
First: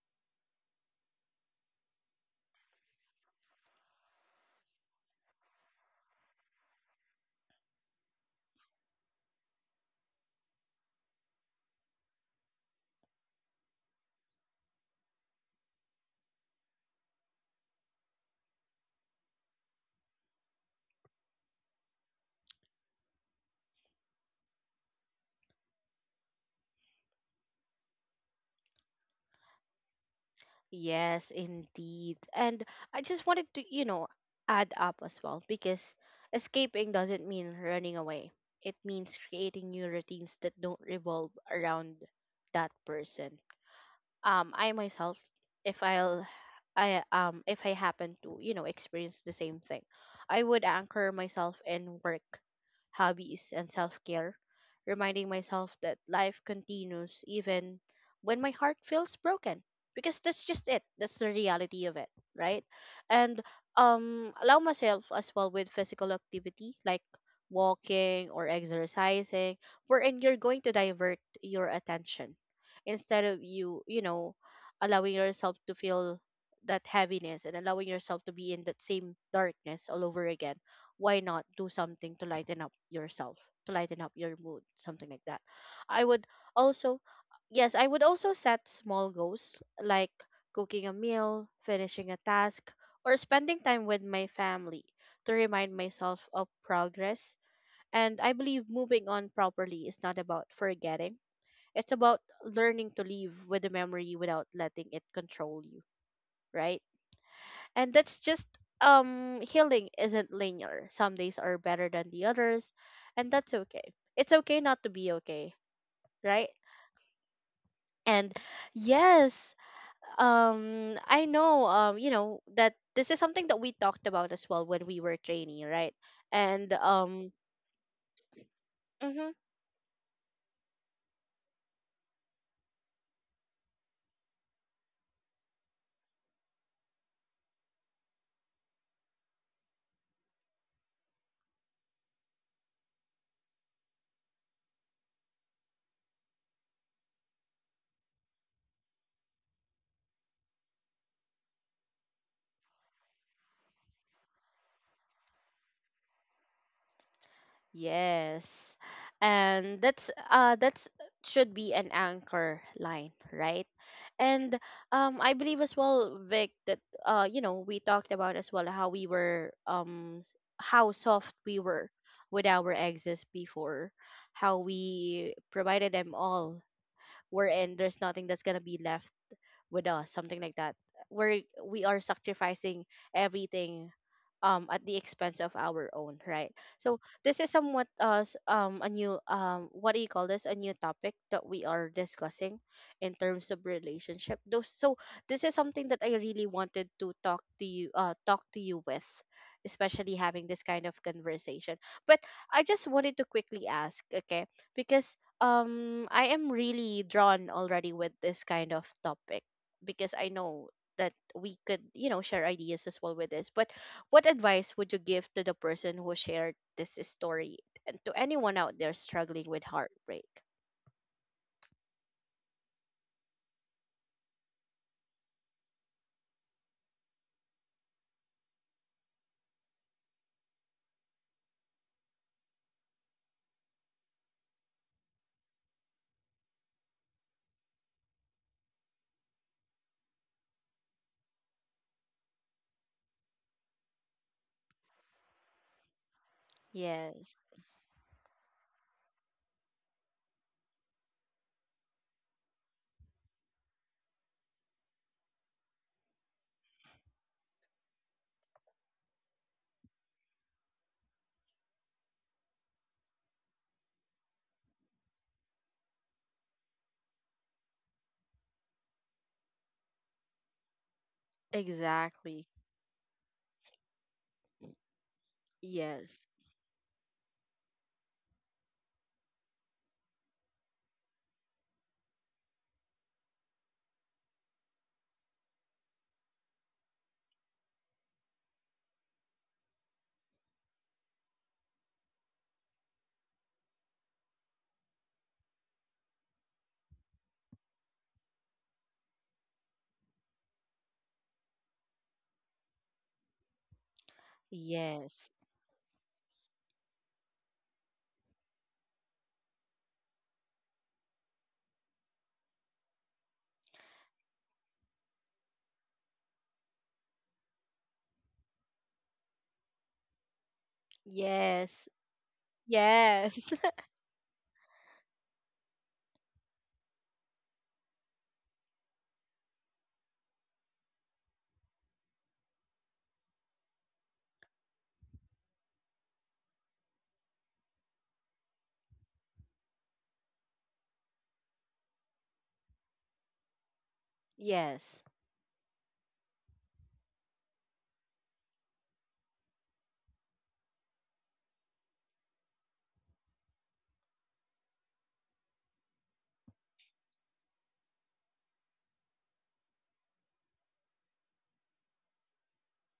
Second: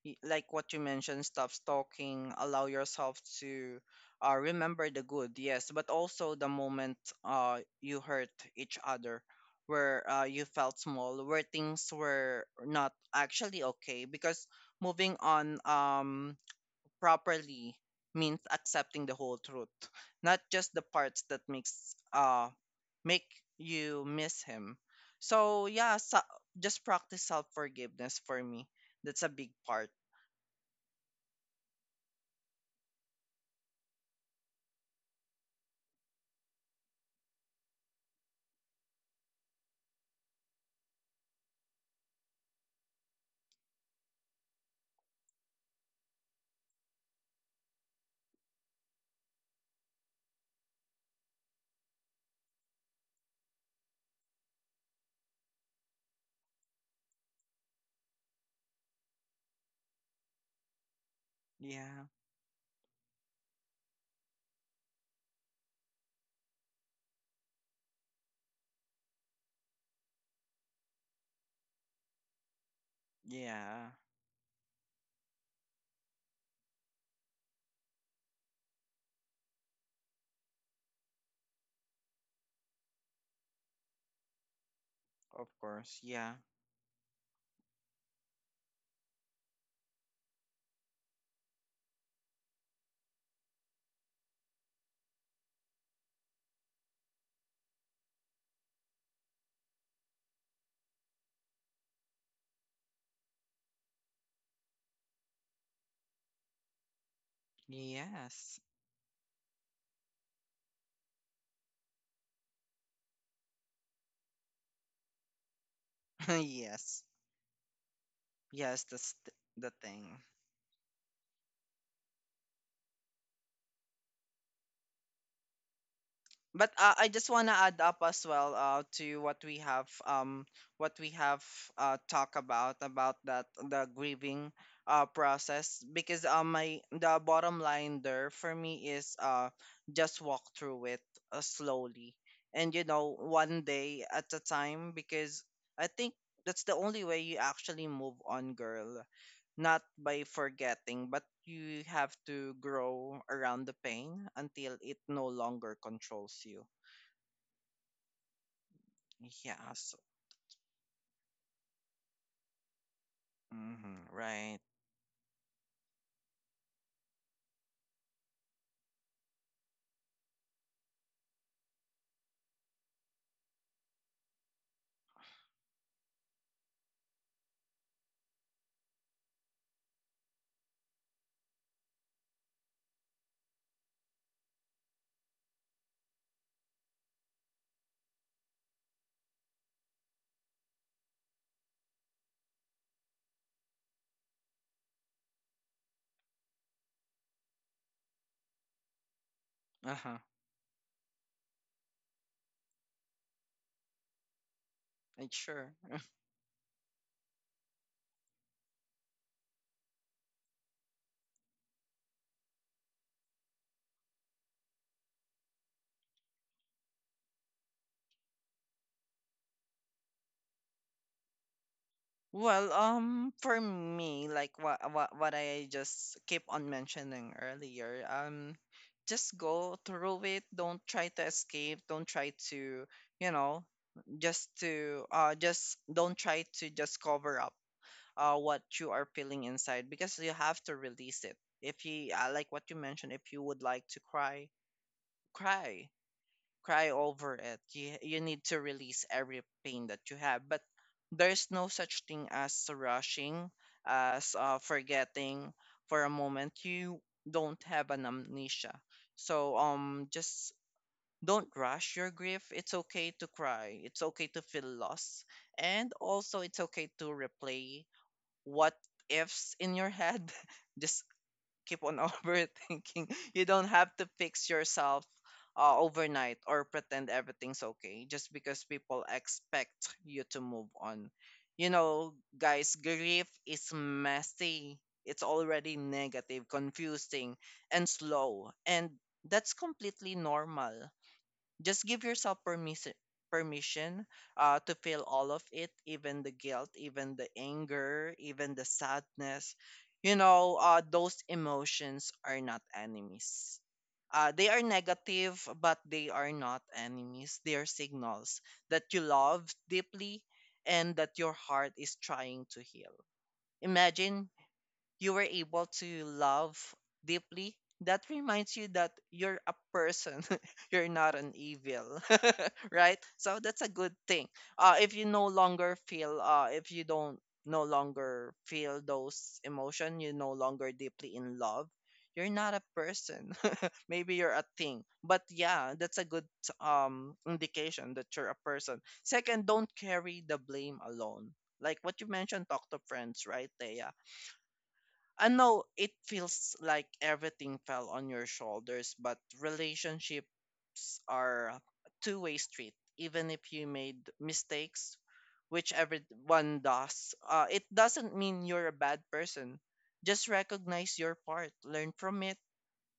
Speaker 2: Like what you mentioned, stop stalking, allow yourself to remember the good, yes, but also the moment you hurt each other, where you felt small, where things were not actually okay. Because moving on properly means accepting the whole truth, not just the parts that make you miss him. So yeah, so, just practice self forgiveness for me. That's a big part.
Speaker 1: Yes, indeed. And I just wanted to, you know, add up as well because escaping doesn't mean running away. It means creating new routines that don't revolve around that person. Um, I myself, if I'll I um, if I happen to, you know, experience the same thing, I would anchor myself in work, hobbies, and self care, reminding myself that life continues even when my heart feels broken. Because that's just it. That's the reality of
Speaker 2: Yeah,
Speaker 1: it, right? And um, allow myself as well with physical activity like walking or exercising, wherein you're going to divert your attention instead of you,
Speaker 2: yeah,
Speaker 1: you know, allowing yourself to feel that heaviness and allowing yourself to be in that same darkness all over again. Why not do something to lighten up yourself, to lighten up your mood, something like that?
Speaker 2: of course.
Speaker 1: I would
Speaker 2: Yeah,
Speaker 1: also yes, I would also set small goals like cooking a meal, finishing a task, or spending time with my family to remind myself of progress. And I believe moving on properly is not about forgetting, it's about learning to live with the memory without letting it control you, right? And that's just
Speaker 2: yes,
Speaker 1: um, healing isn't linear. Some days are better than the others, and that's okay. It's okay not to be okay,
Speaker 2: *laughs*
Speaker 1: right?
Speaker 2: yes,
Speaker 1: And
Speaker 2: yes. That's th-
Speaker 1: yes,
Speaker 2: the thing.
Speaker 1: um, I know um, you know, that this is something that we talked about as well when we were training, right? And
Speaker 2: But I just
Speaker 1: um,
Speaker 2: want to add up as well to
Speaker 1: mhm.
Speaker 2: what we have talk about that the grieving process because my the bottom line there for me is just walk through it slowly, and you know one day at a time because I think that's the only way you actually move on, girl, not by forgetting, but you have to grow around the pain until it no longer controls you.
Speaker 1: Yes.
Speaker 2: Yeah,
Speaker 1: And
Speaker 2: so.
Speaker 1: that's should be an anchor line, right?
Speaker 2: Hmm. Right.
Speaker 1: And um, I believe as well, Vic, that uh, you know, we talked about as well how we were how soft we were with our exes before, how we provided them all, wherein there's nothing that's gonna be left with us, something like that. Where we are sacrificing everything at the expense of our own, right? So this is somewhat a new what do you call this, a new topic that we are discussing in terms of relationship. Those so this is something that I really wanted to talk to you with, especially
Speaker 2: Uh-huh.
Speaker 1: having this kind of conversation. But I just wanted to quickly ask, okay, because
Speaker 2: And. Sure.
Speaker 1: I am really drawn already with this kind of topic because I know that we could, you know, share ideas as well with this. But what advice would you give to the person who shared this story and to anyone out there struggling with heartbreak?
Speaker 2: Well, for me, like what I just keep on mentioning earlier, just go through it. Don't try to escape. Don't try to, you know, just don't try to just cover up what you are feeling inside because you have to release it. If you like what you mentioned, if you would like to cry. cry
Speaker 1: Yes,
Speaker 2: over it. You need to release every pain that you have. But there's no such thing as rushing, as forgetting for a moment. You don't have an amnesia. So just don't rush your grief. It's okay to cry. It's okay to feel lost. And also it's okay to replay what ifs in your head. *laughs* just keep on *laughs*
Speaker 1: exactly.
Speaker 2: overthinking. You don't have to fix yourself
Speaker 1: Yes.
Speaker 2: overnight or pretend everything's okay just because people expect you to move on. You know, guys, grief is messy. It's already negative, confusing, and slow. And that's completely normal. Just give yourself permission to feel all of it, even the guilt, even the anger, even the sadness. You know, those emotions are not enemies. They are
Speaker 1: Yes.
Speaker 2: negative, but they are not enemies. They are signals that you love deeply and that your heart is trying to heal. Imagine you were able to love deeply, that reminds you that you're a person, *laughs* you're not an
Speaker 1: Yes,
Speaker 2: evil, *laughs* right? So
Speaker 1: yes,
Speaker 2: that's a
Speaker 1: *laughs*
Speaker 2: good thing. If you don't no longer feel those emotion, you no longer deeply in love. You're not a person. *laughs* Maybe you're a thing. But yeah, that's a good indication that you're a person. Second, don't carry the blame alone. Like what you mentioned, talk to friends, right, Thea?
Speaker 1: yes.
Speaker 2: I know it feels like everything fell on your shoulders, but relationships are a two-way street. Even if you made mistakes, which everyone does, it doesn't mean you're a bad person. Just recognize your part, learn from it,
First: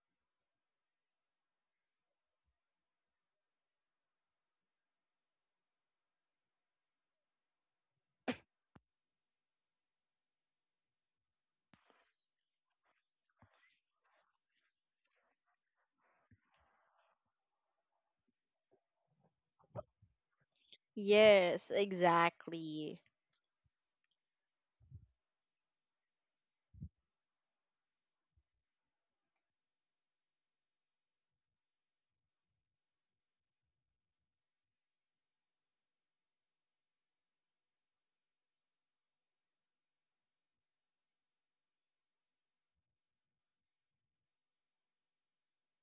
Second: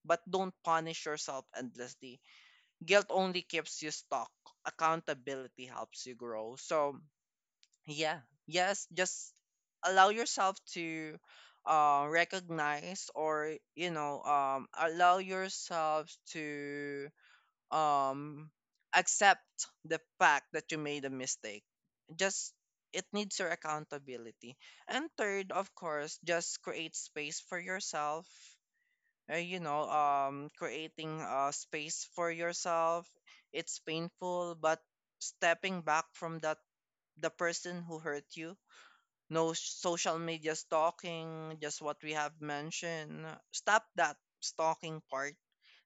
Speaker 2: but don't punish yourself endlessly. Guilt only keeps you stuck. Accountability helps you grow. So yeah, yes, just allow yourself to recognize or allow yourself to um, accept the fact that you made a mistake.
Speaker 1: Yes,
Speaker 2: Just
Speaker 1: exactly.
Speaker 2: it needs your accountability. And third, of course, just create space for yourself. Creating a space for yourself, it's painful, but stepping back from that the person who hurt you, no social media stalking, just what we have mentioned. Stop that stalking part.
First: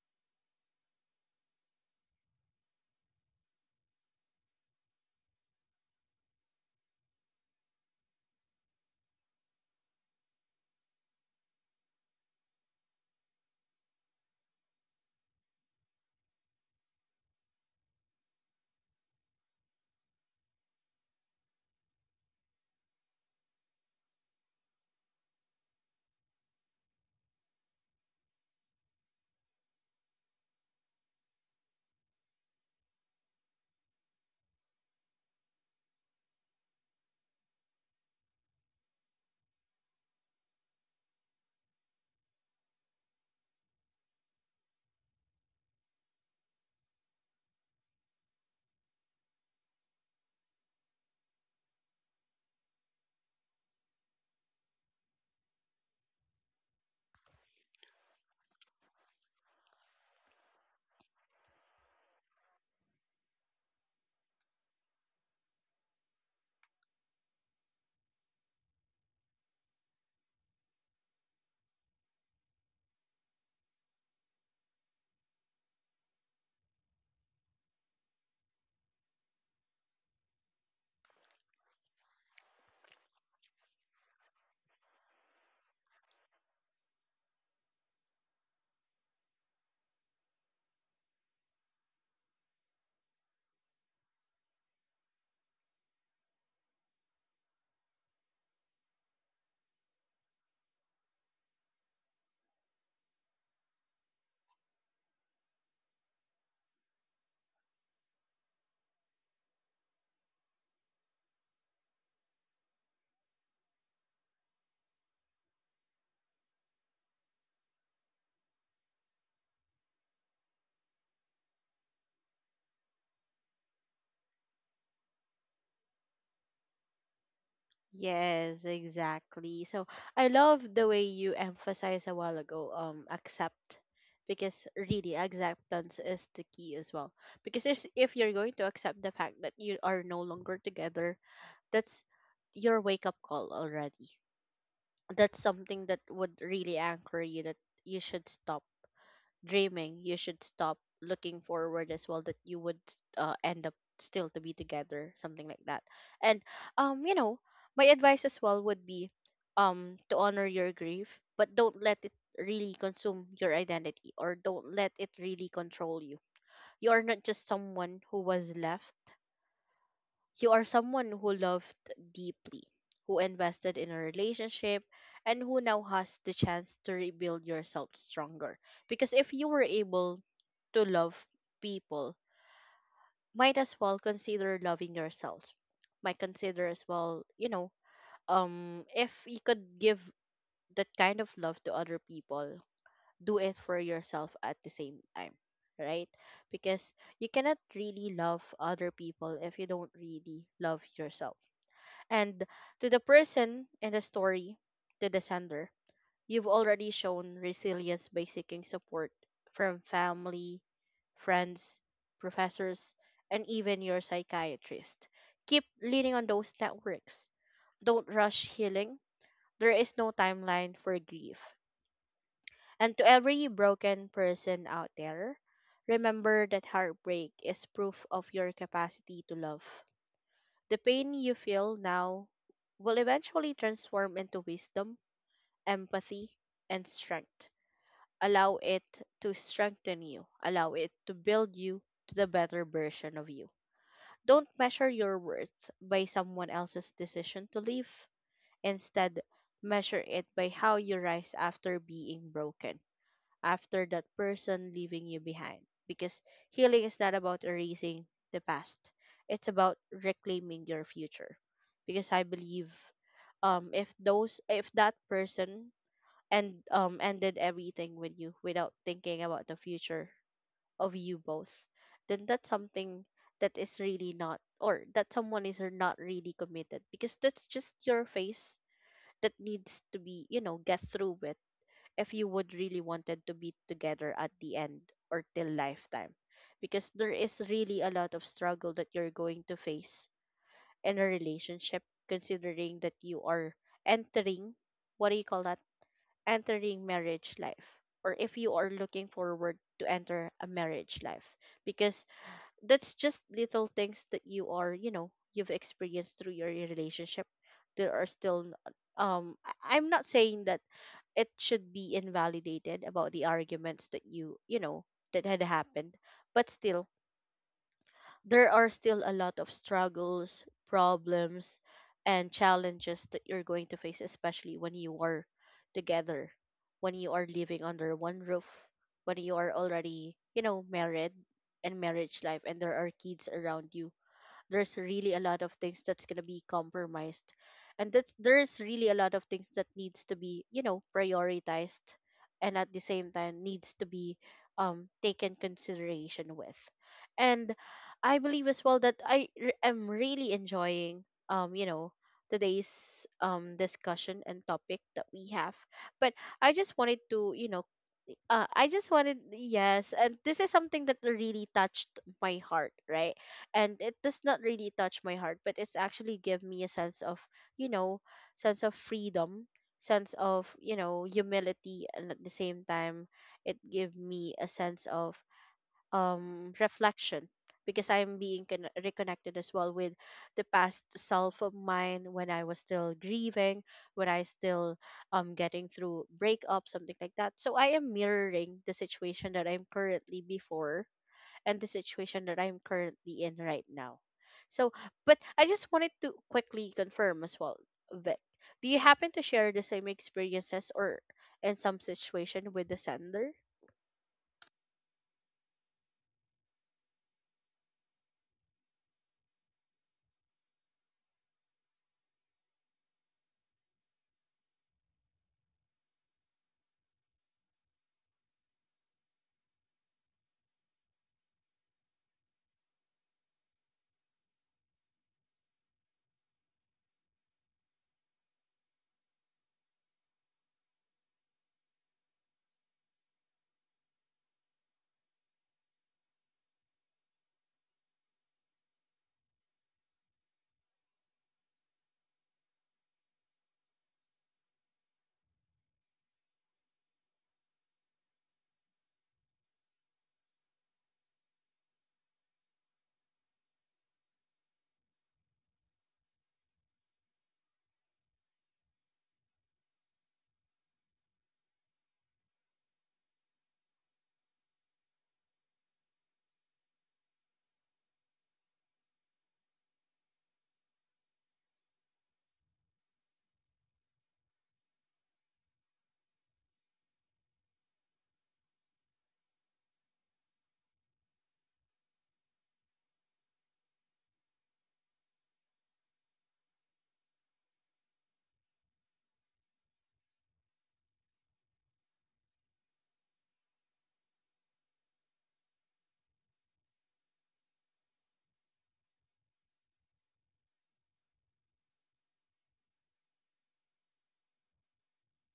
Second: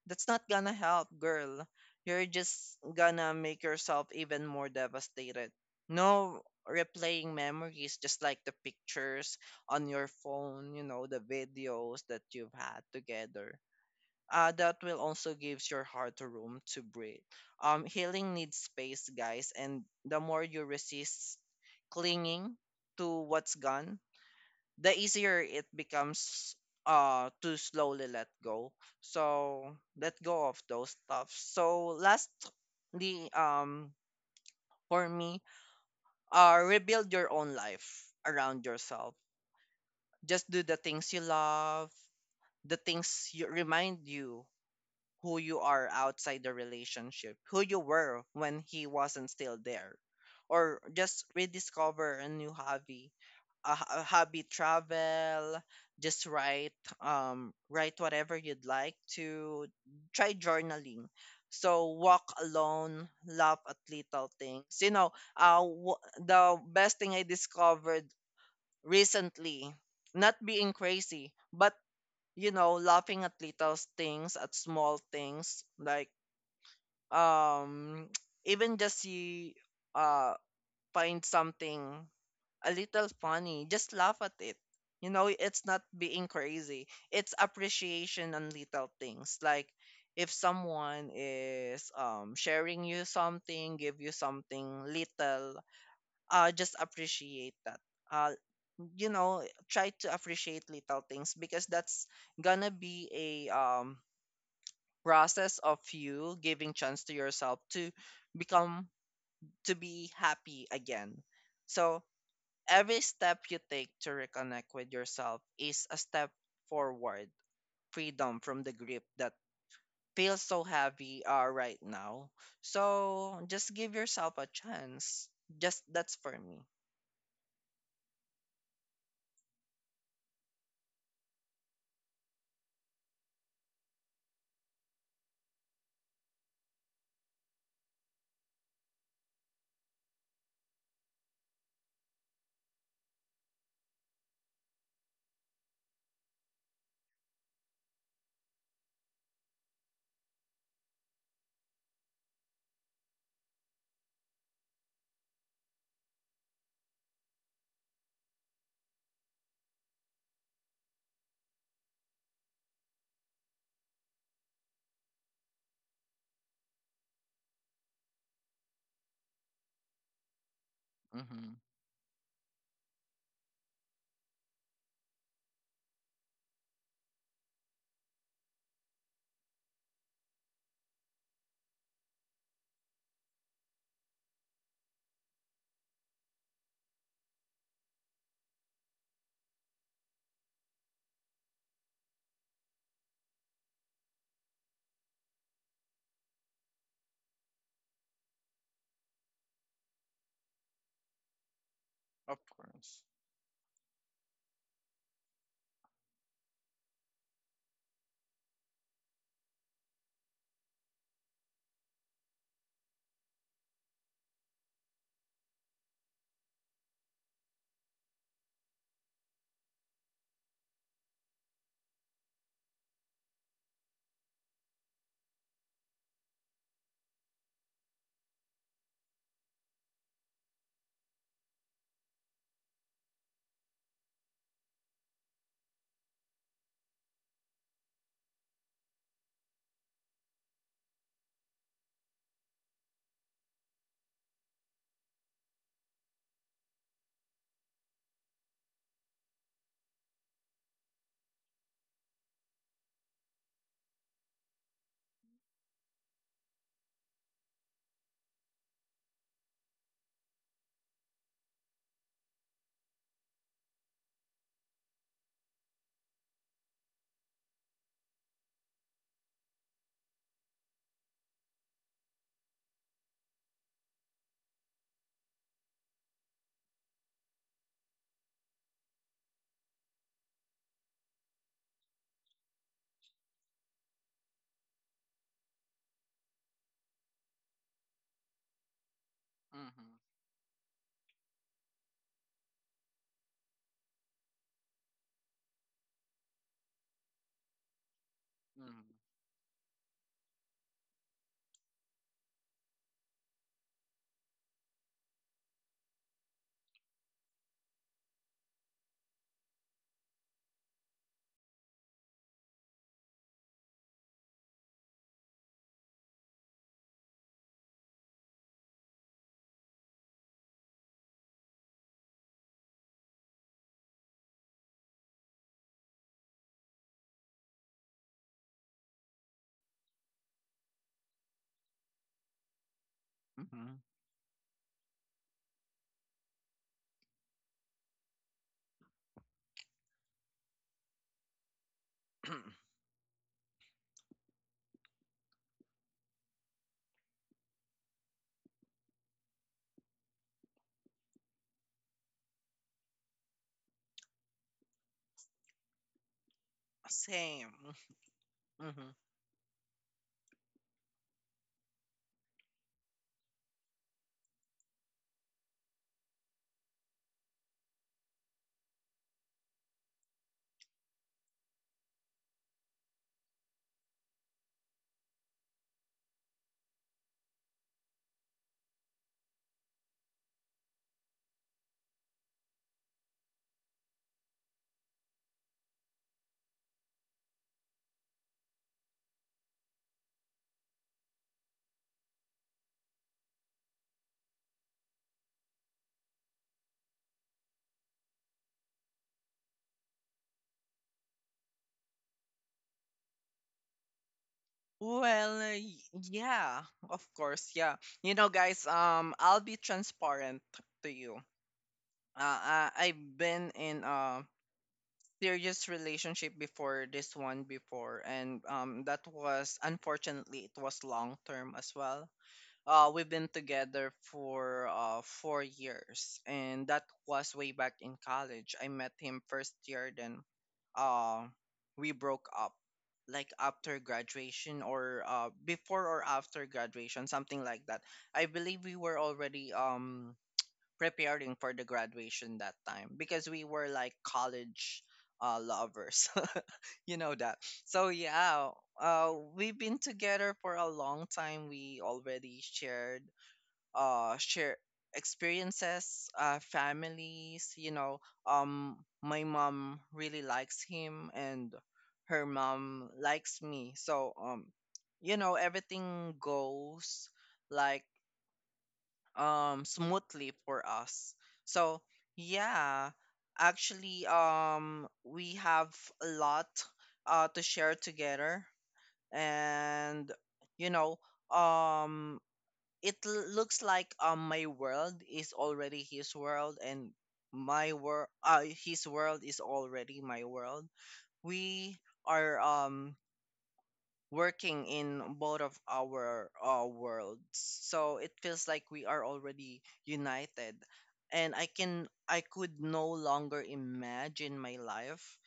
Speaker 2: That's not gonna help, girl. You're just gonna make yourself even more devastated. No replaying memories, just like the pictures on your phone, the videos that you've had together. That will also gives your heart room to breathe. Healing needs space, guys, and the more you resist clinging to what's gone, the easier it becomes to slowly let go. So let go of those stuff. So lastly, for me, rebuild your own life around yourself. Just do the things you love, the things you remind you who you are outside the relationship, who you were when he wasn't still there. Or just rediscover a new hobby, a hobby, travel, just write, write whatever you'd like to, try journaling. So walk alone, laugh at little things. The best thing I discovered recently, not being crazy, but laughing at little things, at small things, like um *tsk* even just you uh find something a little funny. Just laugh at it. You know, it's not being crazy. It's appreciation on little things. Like if someone is sharing you something, give you something little, just appreciate that. Uh, you know, Try to appreciate little things because that's gonna be a process of you giving chance to yourself to become to be happy again. So every step you take to reconnect with yourself is a step forward, freedom from the grip that feels so heavy right now. So just give yourself a chance. Just that's for me.
Speaker 1: Yes, exactly. So I love the way you emphasized a while ago, accept. Because really, acceptance is the key as well. Because if you're going to accept the fact that you are no longer together, that's your wake up call already. That's something that would really anchor you that you should stop dreaming, you should stop looking forward as well that you would end up still to be together, something like that. And you know, my advice as well would be to honor your grief, but don't let it really consume your identity, or don't let it really control you. You are not just someone who was left, you are someone who
Speaker 2: Mm-hmm.
Speaker 1: loved deeply, who invested in a relationship, and who now has the chance to rebuild yourself stronger. Because if you were able to love people, might as well consider loving yourself. Might consider as well, you know, if you could give that kind of love to other people, do it for yourself at the same time, right? Because you cannot really love other people if you don't really love yourself.
Speaker 2: Of
Speaker 1: And to the
Speaker 2: course.
Speaker 1: person in the story, to the sender, you've already shown resilience by seeking support from family, friends, professors, and even your psychiatrist. Keep leaning on those networks. Don't rush healing. There is no timeline for grief. And to every broken person out there, remember that heartbreak is proof of your capacity to love. The pain you feel now will eventually transform into wisdom, empathy, and strength. Allow it to strengthen you, allow it to build you to the better version of you. Don't measure your worth by someone else's decision to leave. Instead, measure it by how you rise after being broken, after that person leaving you behind. Because healing is not about erasing the past, it's about reclaiming your future. Because I believe, if that person and ended everything with you without thinking about the future of you both, then that's something that is really not, or that someone is not really committed, because that's just your face that needs to be, you know, get through with if you would really wanted to be together at the end or till lifetime. Because there is really a lot of struggle that you're going to face
Speaker 2: Mm-hmm.
Speaker 1: in a relationship, considering that you are entering, what do you call that? Entering marriage life, or if you are looking forward to enter a marriage life, because that's just little things that you are you know you've experienced through your relationship. There are still I'm not saying that it should be invalidated about the arguments that you know that had happened, but still there are still a lot of struggles, problems, and challenges that you're going to face, especially when you are together, when you are living under one roof, when you are already, you know, married and marriage life, and there are kids
Speaker 2: Mm-hmm.
Speaker 1: around
Speaker 2: Mm-hmm.
Speaker 1: you. There's really a lot of things that's going to be compromised, and that's there's really a lot of things that needs to be, you know, prioritized, and
Speaker 2: *clears throat*
Speaker 1: at the same time needs to be taken consideration with. And I believe as well that am really enjoying you know today's discussion and topic that we have. But I just wanted to, you
Speaker 2: Same.
Speaker 1: know, I just
Speaker 2: Mm-hmm.
Speaker 1: wanted, yes, and this is something that really touched my heart, right? And it does not really touch my heart, but it's actually give me a sense of, you know, sense of freedom, sense of, you know, humility, and at the same time, it gave me a sense of reflection, because I'm being reconnected as well with the past self of mine, when I was still grieving, when I still getting through breakup, something like that. So I am mirroring the situation that I'm currently before and the situation that I'm currently in right now. So, but I just wanted to quickly confirm as well, Vic, do you happen to share the same experiences or in some situation with the sender?
Speaker 2: Well, yeah, of course, yeah. You know, guys, I'll be transparent to you. I've been in serious relationship before this one before, and that was unfortunately, it was long term as well. We've been together for 4 years, and that was way back in college. I met him first year, then uh we broke up like after graduation or before or after graduation, something like that. I believe we were already preparing for the graduation that time because we were like college lovers. *laughs* you know that. So yeah, we've been together for a long time. We already share experiences, families. You know, um, my mom really likes him, and her mom likes me. So everything goes like smoothly for us. So yeah, actually, we have a lot to share together. And you know um it looks like my world is already his world, and my world his world is already my world. We are working in both of our worlds. So it feels like we are already united, and I could no longer imagine my life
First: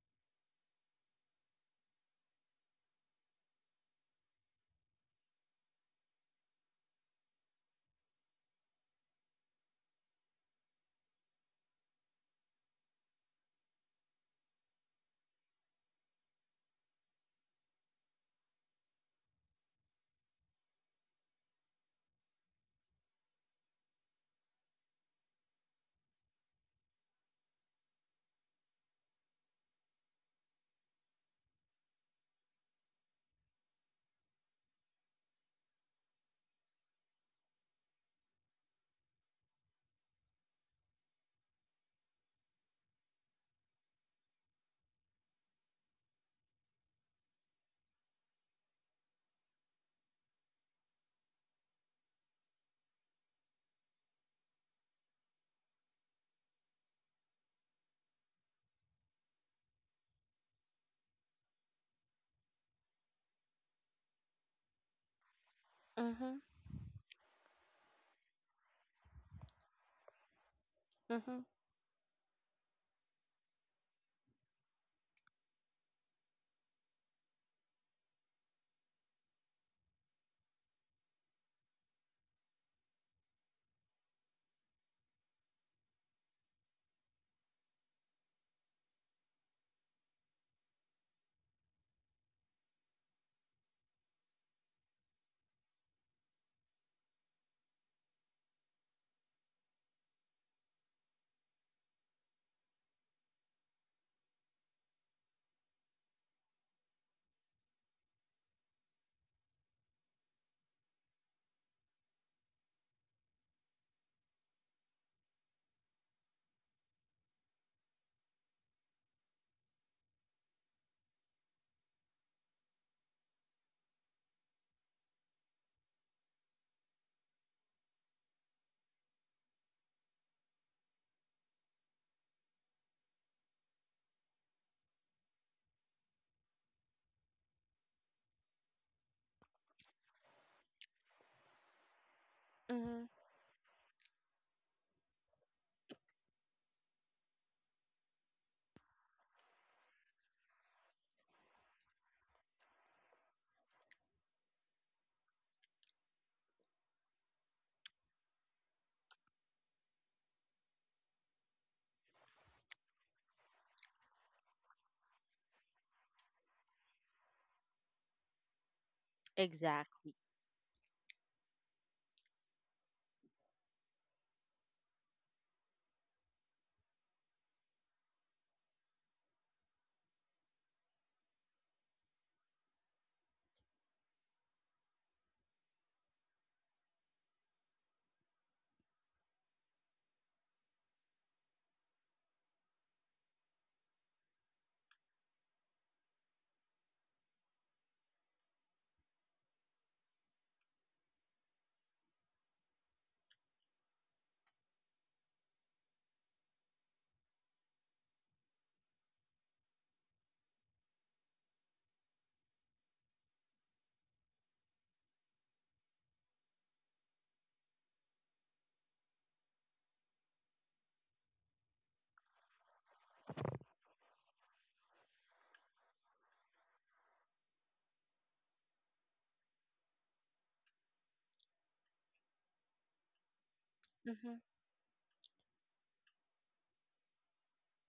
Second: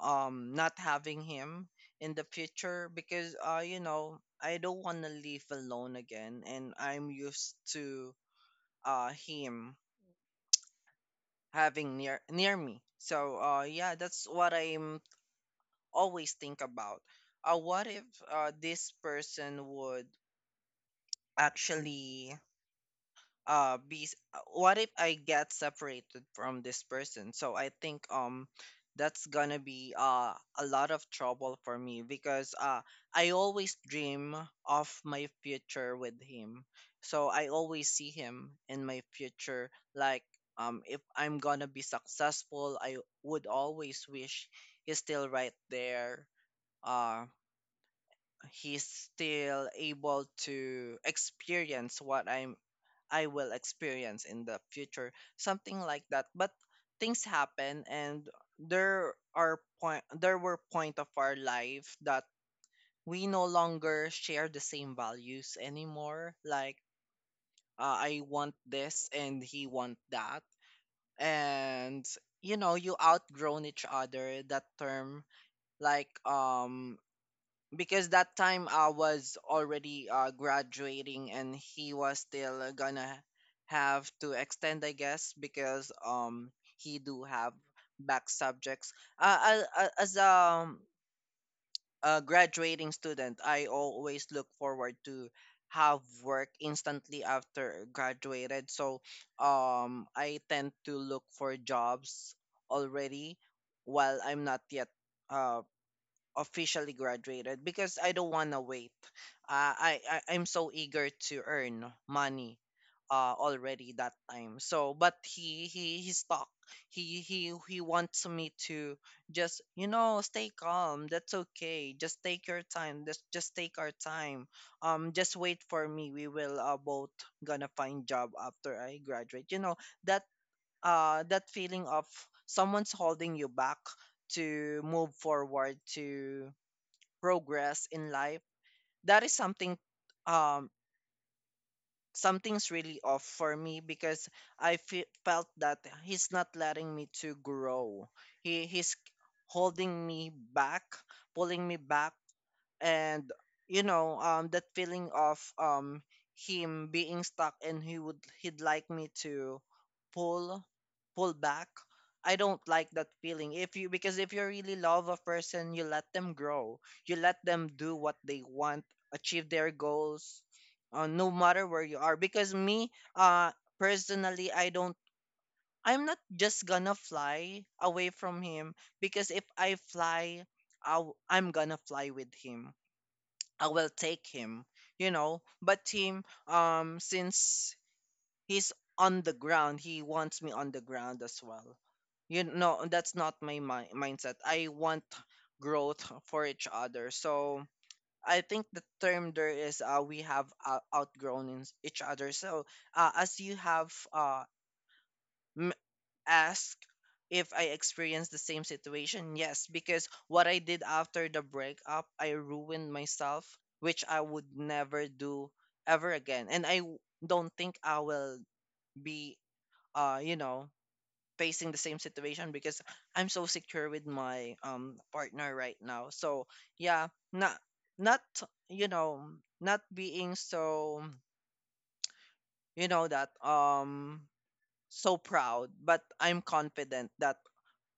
Speaker 2: not having him in the future because I don't want to live alone again, and I'm used to him having near me. So yeah, that's what I'm always think about. What if this person would actually what if I get separated from this person? So I think that's gonna be a lot of trouble for me because I always dream of my future with him. So I always see him in my future. Like if I'm gonna be successful, I would always wish he's still right there. uh he's still able to experience what I will experience in the future, something like that. But things happen, and there were point of our life that we no longer share the same values
Speaker 1: Mm-hmm,
Speaker 2: anymore. Like I want this, and he want that, and you outgrown each other. That term, like because that time I was already graduating, and he was still gonna have to extend, I guess, because he do have back subjects. As a graduating student, I always look forward to have work instantly after graduated. So I tend to look for jobs already while I'm not yet uh officially graduated because I don't want to wait. I'm so eager to earn money already that time. So but he stuck. He wants me to just stay calm. That's okay. Just take your time. Just take our time. Just wait for me. We will both gonna find job after I graduate. You know that that feeling of someone's holding you back to move forward to progress in life, that is something, um something's really
Speaker 1: mm-hmm.
Speaker 2: off for me because I felt that he's not letting me to grow. He's holding me back, pulling me back. And you know, that feeling of him being stuck and he'd like me to pull, pull back. I don't like that feeling if you, because if you really love a person, you let them grow, you let them do what they want, achieve their
Speaker 1: Exactly.
Speaker 2: goals, no matter where you are. Because me, personally, I'm not just gonna fly away from him, because if I fly, i I'm gonna fly with him. I will take him, you know. But team, since he's on the ground, he wants me on the ground as well. You know, that's not my mindset. I want growth for each other. So I think the term there is, we have outgrown in each other. So as you have ask if I experienced the same situation. Yes, because what I did after the breakup, I ruined myself, which I would never do ever again. And don't think I will be, uh, you know, facing the same situation because I'm so secure with my partner right now. So yeah, not not you know, not being so, you know, that
Speaker 1: Mm-hmm,
Speaker 2: so proud, but I'm confident that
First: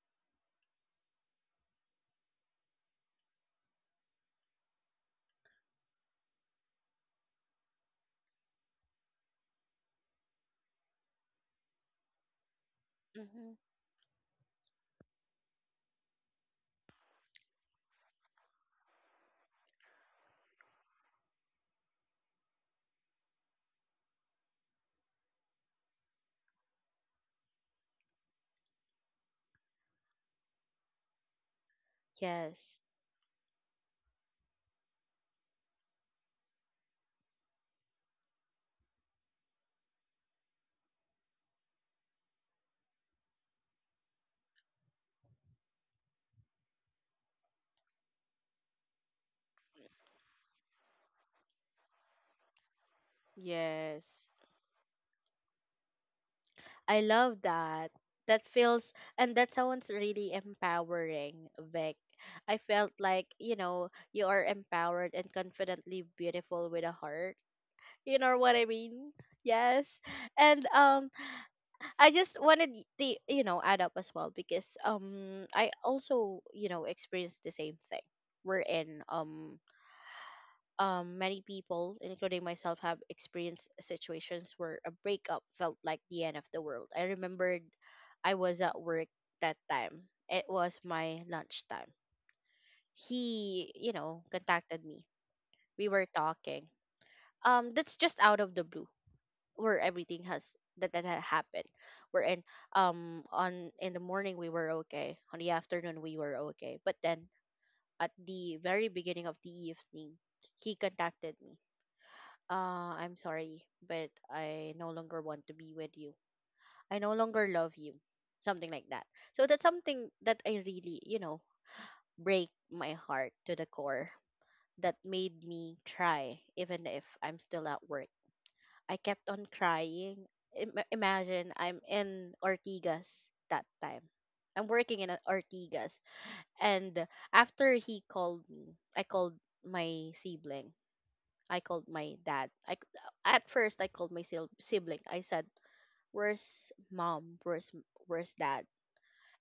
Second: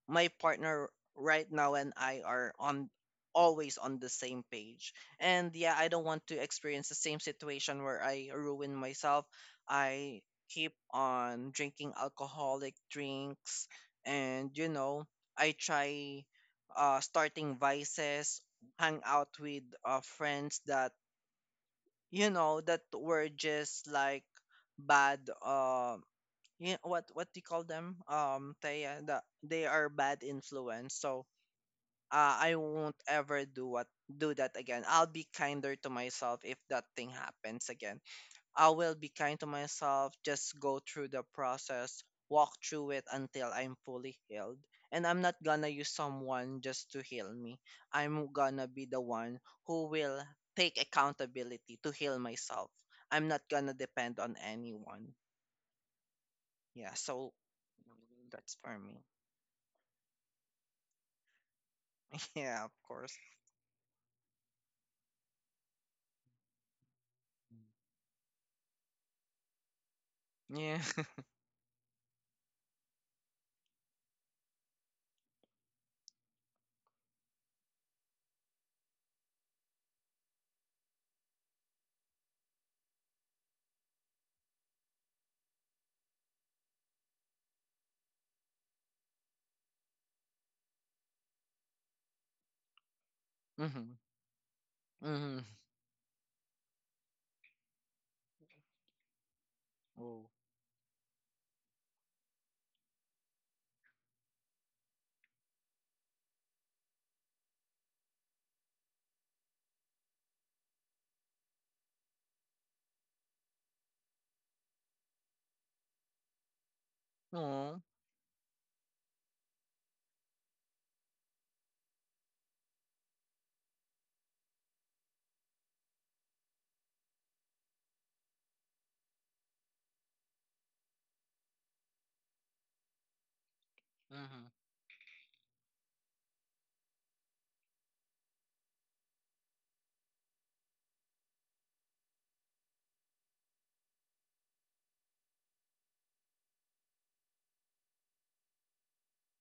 Speaker 2: my partner right now and I are on, always on the same page. And yeah, I don't want to experience the same situation where I ruin myself. I keep on drinking alcoholic
Speaker 1: mm-hmm.
Speaker 2: drinks, and you know, I try starting vices, hang out with friends that, you know, that were just like bad, yeah, what do you call them? Taya, they are bad influence. So I
Speaker 1: Yes.
Speaker 2: won't ever do what do that again. I'll be kinder to myself if that thing happens again. I will be kind to myself. Just go through the process, walk through it until I'm fully healed. And I'm not gonna use someone just to heal me. I'm gonna be the one who will take accountability to heal myself. I'm not gonna depend
Speaker 1: Yes.
Speaker 2: on anyone. Yeah,
Speaker 1: I
Speaker 2: so
Speaker 1: love that. That
Speaker 2: that's for
Speaker 1: feels
Speaker 2: me.
Speaker 1: and that sounds really empowering, Vic.
Speaker 2: *laughs*
Speaker 1: I
Speaker 2: Yeah, of
Speaker 1: felt
Speaker 2: course.
Speaker 1: like, you know, you are empowered and confidently beautiful with a heart. You know what I mean? Yes. And
Speaker 2: Yeah. *laughs*
Speaker 1: I just wanted the, you know, add up as well, because I also, you know, experienced the same thing. We're in Many people, including myself, have experienced situations where a breakup felt like the end of the world. I remembered I was at work that time. It was my lunchtime. He,
Speaker 2: Mm-hmm.
Speaker 1: you know, contacted me.
Speaker 2: Mm-hmm.
Speaker 1: We were talking. That's just out of the blue, where
Speaker 2: Oh.
Speaker 1: everything has that had happened. We're in on In the morning we were okay. On the afternoon we were okay. But then at the very beginning of the evening, he contacted me. I'm sorry, but I no longer want to be with you. I no longer love
Speaker 2: Oh.
Speaker 1: you. Something like that. So that's something that I really, you know, break my heart to the core. That made me try, even if I'm still at work. I kept on crying. Imagine I'm in Ortigas that time.
Speaker 2: Mm-hmm.
Speaker 1: I'm working in Ortigas. And after he called me, I called my sibling, I called my dad. At first I called my sibling. I said, "Where's mom? Where's dad?"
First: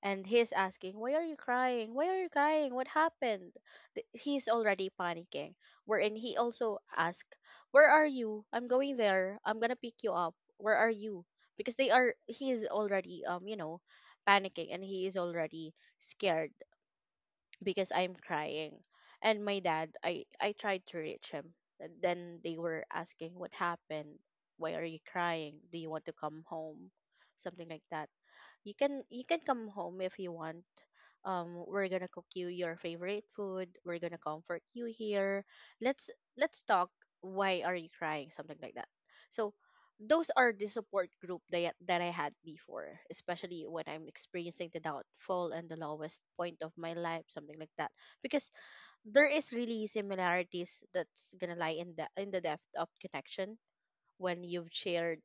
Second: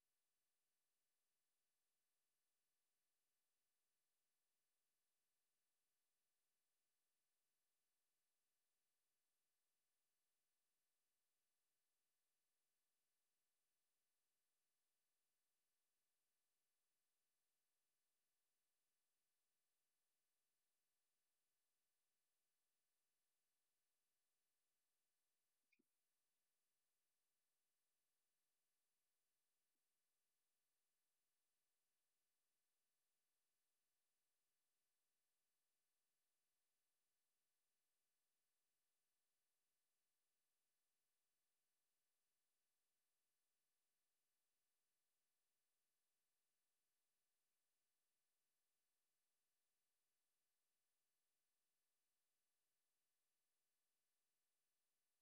Speaker 1: And he's asking, "Why are you crying? Why are you crying? What happened?" He's already panicking. Wherein he also asked, "Where are you? I'm going there. I'm gonna pick you up. Where are you?" Because they are. He is already, you know, panicking, and he is already scared because I'm crying. And my dad, I tried to reach him. And then they were asking, "What happened? Why are you crying? Do you want to come home?" Something like that. "You can come home if you want. We're gonna cook you your favorite food. We're gonna comfort you here. Let's talk. Why are you crying?" Something like that. So those are the support group that I had before, especially when I'm experiencing the downfall and the lowest point of my life, something like that. Because there is really similarities that's gonna lie in the depth of connection, when you've shared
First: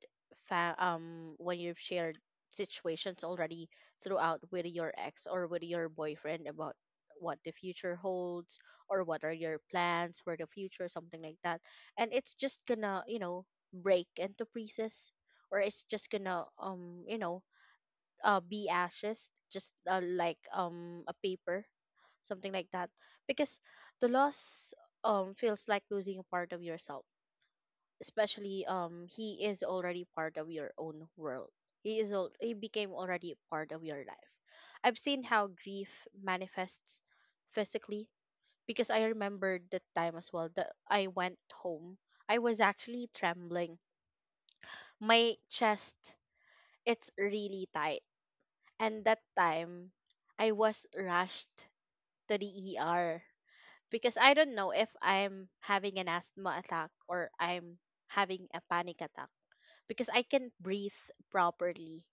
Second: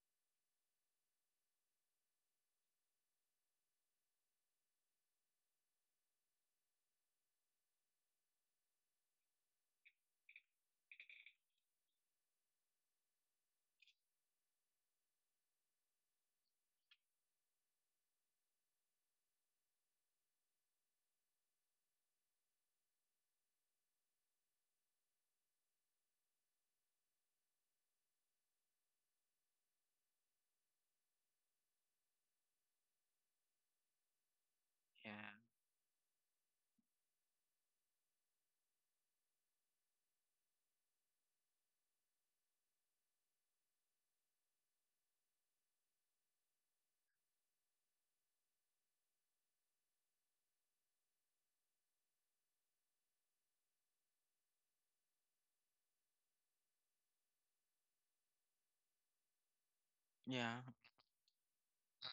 Speaker 1: fa- um when you've shared situations already throughout with your ex or with your boyfriend about what the future holds or what are your plans for the future, something like that. And it's just gonna, you know, break into pieces, or it's just gonna, you know, be ashes, just like a paper, something like that, because the loss feels like losing a part of yourself, especially he is already part of your own world, he became already part of your life. I've
Speaker 2: Yeah.
Speaker 1: seen how grief manifests physically, because I remember the time as well that I went home, I was actually trembling, my chest, it's really tight, and that time I was rushed to the ER because I don't know if I'm having an asthma attack or I'm having a panic attack because I can't
Speaker 2: Yeah.
Speaker 1: breathe properly.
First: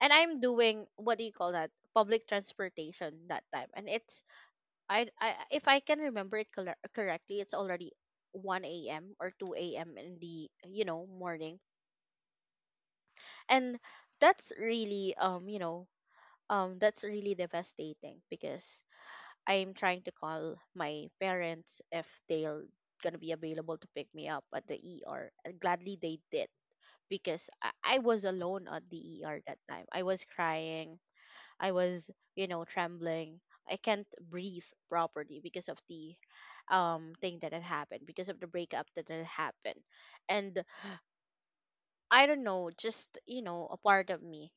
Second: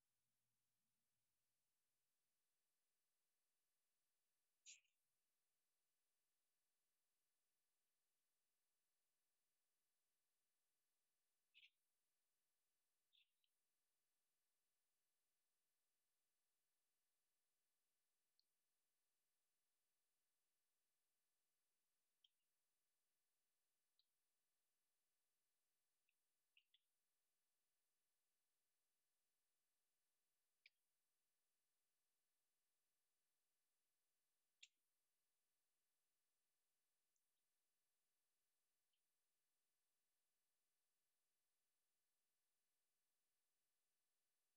Speaker 1: And I'm doing, what do you call that? Public transportation that time. And it's, I if I can remember it correctly, it's already 1 a.m. or 2 a.m. in the, you know, morning. And that's really, you know, that's really devastating, because I'm trying to call my parents if they'll gonna be available to pick me up at the ER. And gladly they did, because I was alone at the ER that time. I was crying. I was, you know, trembling. I can't breathe properly because of the thing that had happened, because of the breakup that had happened. And I don't know, just, you know, a part of me.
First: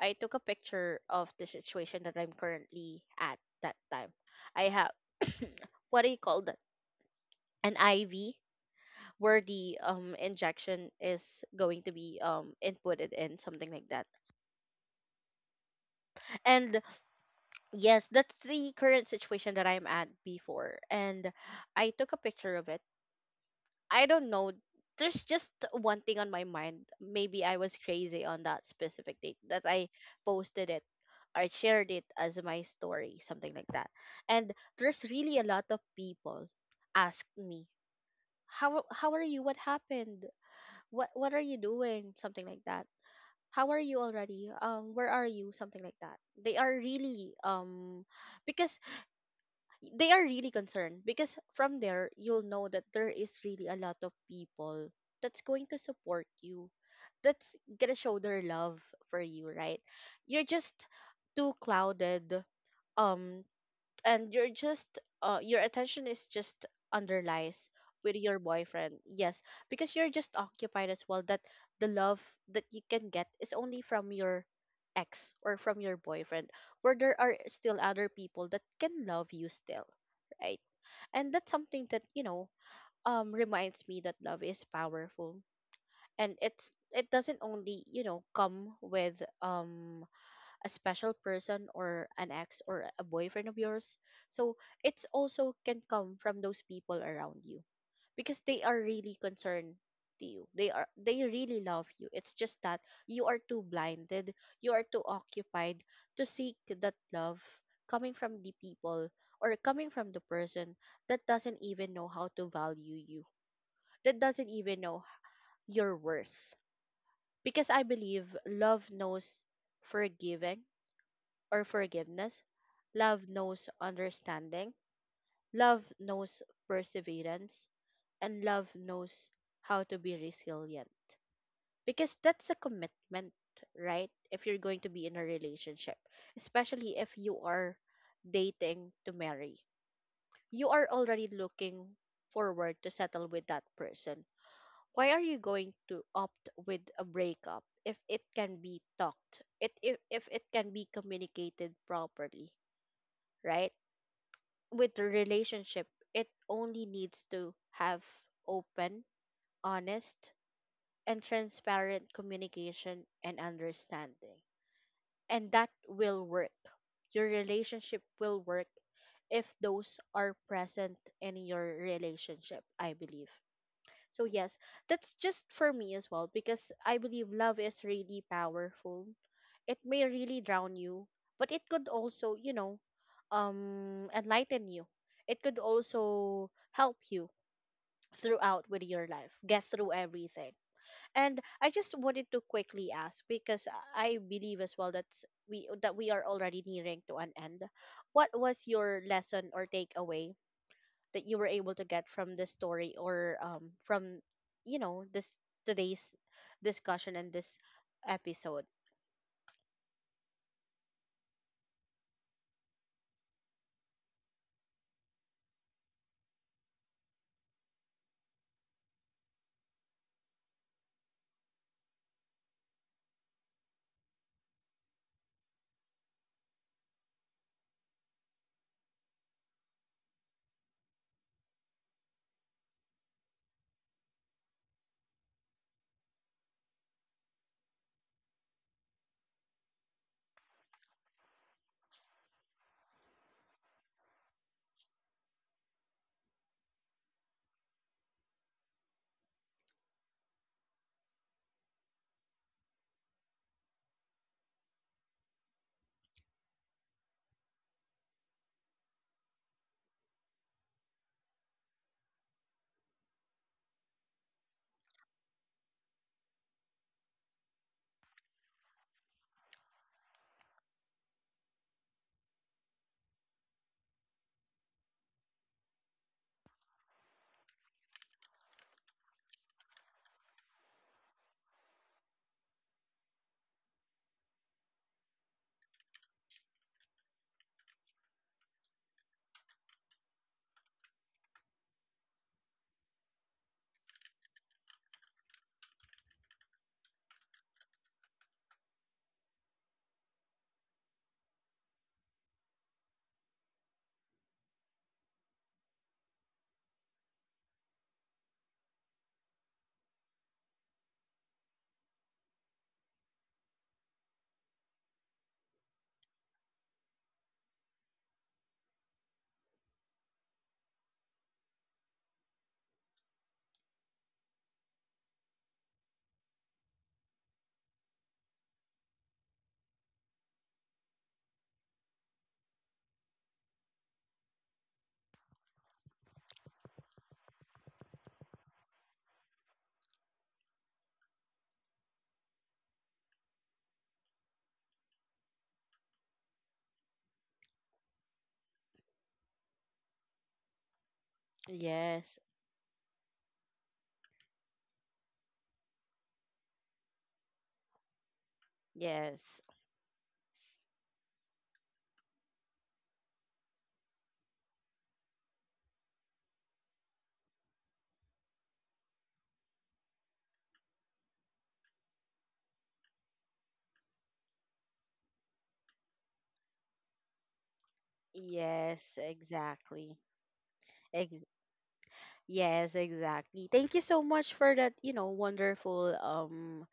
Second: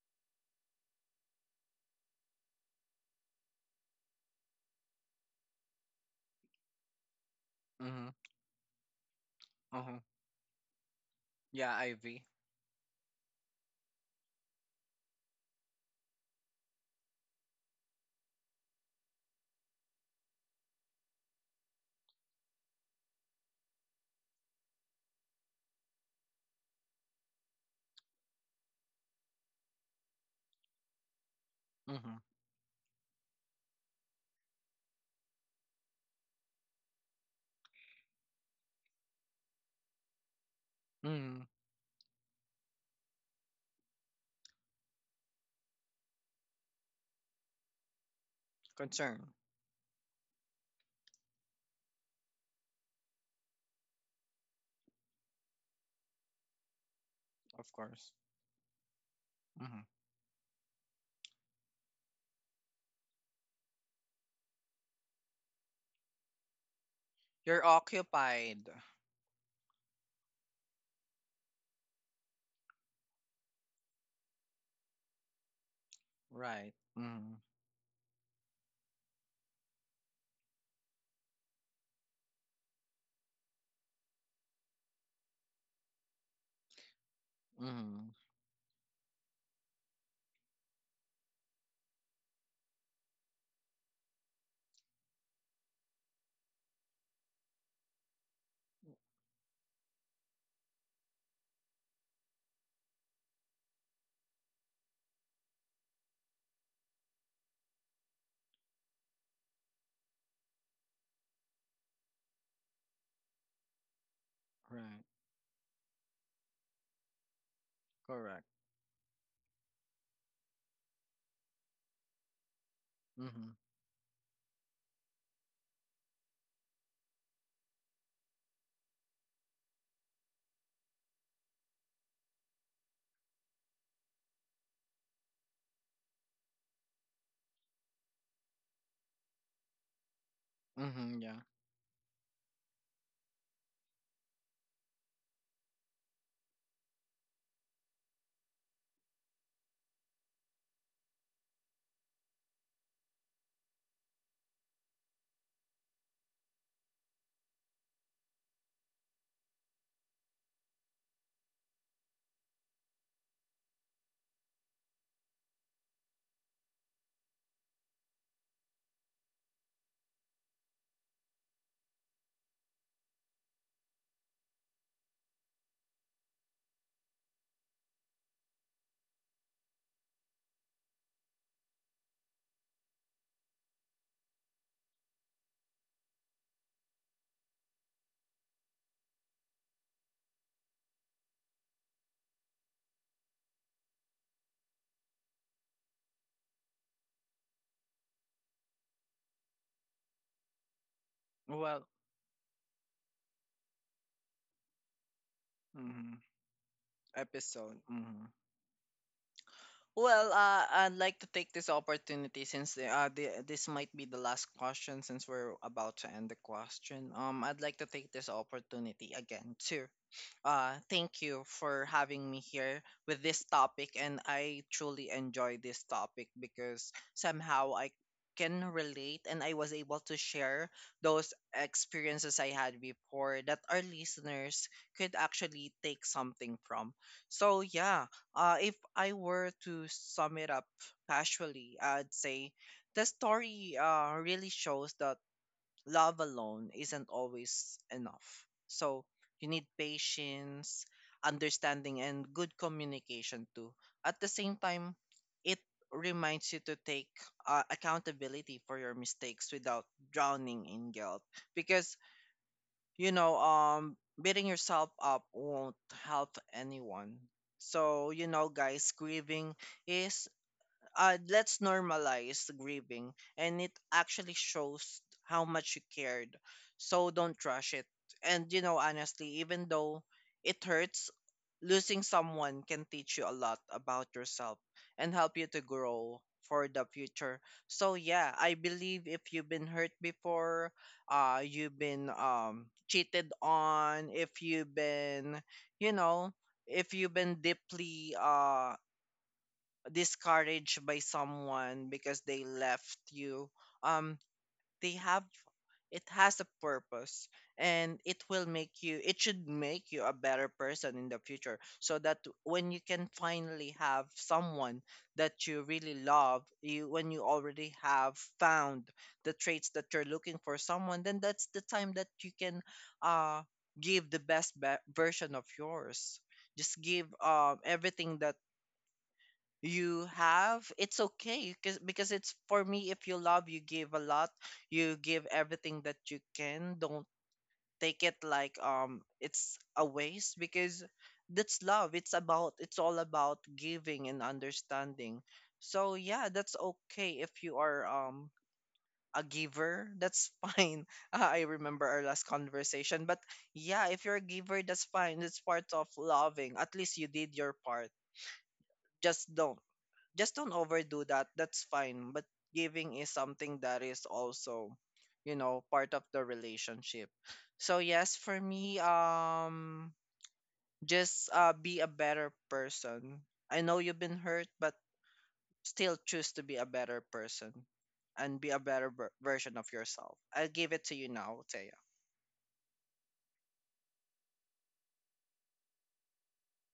Speaker 1: I took a picture of the situation that I'm currently at that time. I have *coughs* what do you call that? An
Speaker 2: Mm-hmm.
Speaker 1: IV, where the
Speaker 2: Uh-huh.
Speaker 1: injection is
Speaker 2: Yeah,
Speaker 1: going to be
Speaker 2: Ivy.
Speaker 1: inputted in, something like that. And yes, that's the current situation that I'm at before. And I took a picture of it. I don't know. There's just one thing on my mind. Maybe I was crazy on that specific date that I posted it or shared it
Speaker 2: Mm-hmm.
Speaker 1: as my story, something like that. And there's really a lot of people ask me, "How are you? What happened? What
Speaker 2: Mm-hmm.
Speaker 1: are you doing?" Something like that. "How are you already? Where are you?" Something like that. They are really because
Speaker 2: Concern,
Speaker 1: they are really concerned because from there you'll know that there is really a lot of people that's going to support you, that's
Speaker 2: of
Speaker 1: gonna
Speaker 2: course.
Speaker 1: show their love for you,
Speaker 2: Mm-hmm.
Speaker 1: right? You're just too clouded, um and you're just your attention is just
Speaker 2: You're
Speaker 1: underlies with your
Speaker 2: occupied.
Speaker 1: boyfriend, yes, because you're just occupied as well, that the love that you can get is only from your ex or from your boyfriend,
Speaker 2: Right.
Speaker 1: where there
Speaker 2: Mm-hmm.
Speaker 1: are still other people that can love you still, right? And that's something that, you know, reminds me that love is powerful, and it doesn't only, you
Speaker 2: Mm-hmm.
Speaker 1: know, come with a special person or an ex or a boyfriend of yours. So it's also can come from those people around you, because they are really concerned to you. They are they really love you. It's just that you are too blinded, you are too occupied to seek that love coming from the people or coming from the person that doesn't even know how to value you. That doesn't even
Speaker 2: Right.
Speaker 1: know your worth. Because I believe
Speaker 2: Correct.
Speaker 1: love knows forgiving or forgiveness. Love
Speaker 2: Mm-hmm.
Speaker 1: knows understanding. Love knows perseverance. And love knows how to be resilient. Because that's a commitment, right? If you're going to be in a relationship, especially if you are dating to marry, you are
Speaker 2: Mm-hmm.
Speaker 1: already
Speaker 2: Yeah.
Speaker 1: looking forward to settle with that person. Why are you going to opt with a breakup if it can be talked, it if it can be communicated properly, right? With the relationship, it only needs to have open, honest, and transparent communication and understanding. And that will work. Your relationship will work if those are present in your relationship, I believe. So, yes, that's just for me as well, because I believe love is really powerful. It may really drown you, but it could also, you know, enlighten you. It could also help you throughout with your life, get through everything. And I just wanted to quickly ask because I believe as well that we are already nearing to an end. What was your lesson or takeaway that you were able to
Speaker 2: Well,
Speaker 1: get from this story, or from, you know, this today's
Speaker 2: mm-hmm.
Speaker 1: discussion and this
Speaker 2: Episode. Mm-hmm.
Speaker 1: episode?
Speaker 2: Well, I'd like to take this opportunity since this might be the last question since we're about to end the question. I'd like to take this opportunity again to thank you for having me here with this topic, and I truly enjoy this topic because somehow I can relate and I was able to share those experiences I had before that our listeners could actually take something from. So yeah, if I were to sum it up casually, I'd say the story really shows that love alone isn't always enough. So you need patience, understanding, and good communication too. At the same time, it reminds you to take accountability for your mistakes without drowning in guilt, because you know, beating yourself up won't help anyone. So, you know, guys, grieving is, let's normalize grieving. And it actually shows how much you cared. So don't rush it. And, you know, honestly, even though it hurts, losing someone can teach you a lot about yourself and help you to grow for the future. So yeah, I believe if you've been hurt before, you've been cheated on, if you've been, you know, if you've been deeply discouraged by someone because they left you, um they have, it has a purpose, and it should make you a better person in the future, so that when you can finally have someone that you really love, you, when you already have found the traits that you're looking for someone, then that's the time that you can uh give the best version of yours. Just give everything that you have. It's okay, because it's for me, if you love, you give a lot, you give everything that you can. Don't take it like, it's a waste, because that's love. It's about, it's all about giving and understanding. So yeah, that's okay if you are, a giver, that's *laughs* fine. I remember our
Speaker 1: Yes.
Speaker 2: last conversation, but yeah, if you're a giver, that's fine. It's part of loving. At least you did your part. just
Speaker 1: Yes.
Speaker 2: don't just don't overdo that. That's fine. But giving is something that is also, you know, part of the relationship. So yes, for me, just be a better person. I know you've been hurt, but still choose to be a better person and be a better
Speaker 1: Yes,
Speaker 2: version of
Speaker 1: exactly.
Speaker 2: yourself. I'll give it to you
Speaker 1: Ex-
Speaker 2: now, Taya.
Speaker 1: yes, exactly. Thank you so much for that, you know, wonderful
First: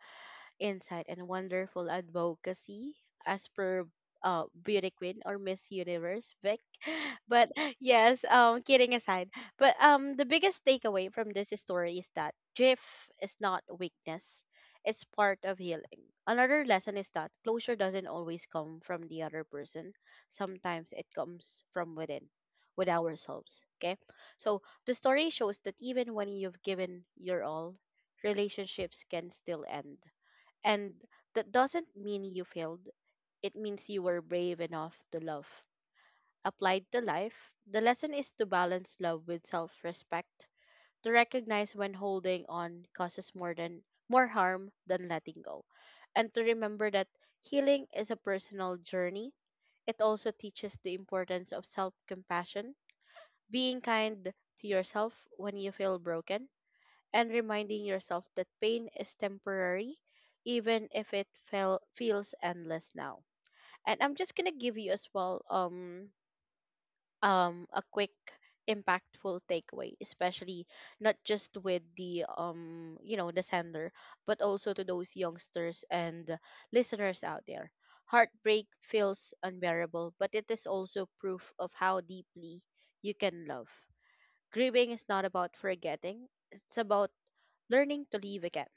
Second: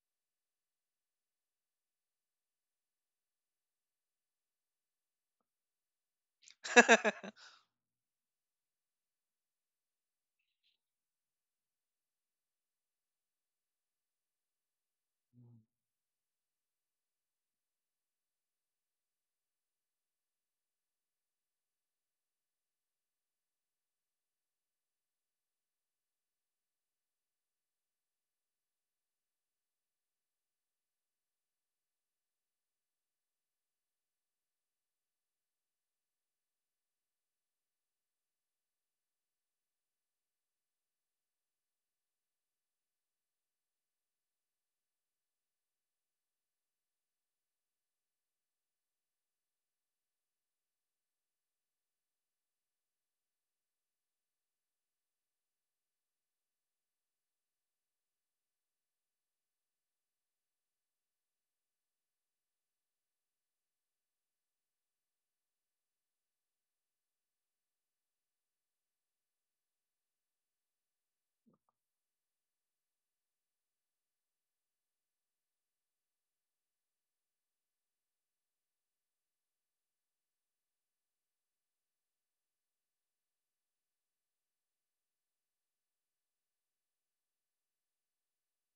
Speaker 1: insight and wonderful advocacy as per beauty queen or Miss Universe Vic.
Speaker 2: *laughs*
Speaker 1: But *laughs* yes, kidding aside, but the biggest takeaway from this story is that drift is not weakness; it's part of healing. Another lesson is that closure doesn't always come from the other person. Sometimes it comes from within, with ourselves. Okay, so the story shows that even when you've given your all, relationships can still end, and that doesn't mean you failed. It means you were brave enough to love. Applied to life, the lesson is to balance love with self respect, to recognize when holding on causes more harm than letting go, and to remember that healing is a personal journey. It also teaches the importance of self compassion, being kind to yourself when you feel broken, and reminding yourself that pain is temporary, even if feels endless now. And I'm just gonna give you as well a quick impactful takeaway, especially not just with the you know, the sender, but also to those youngsters and listeners out there. Heartbreak feels unbearable, but it is also proof of how deeply you can love. Grieving is not about forgetting, it's about learning to live again,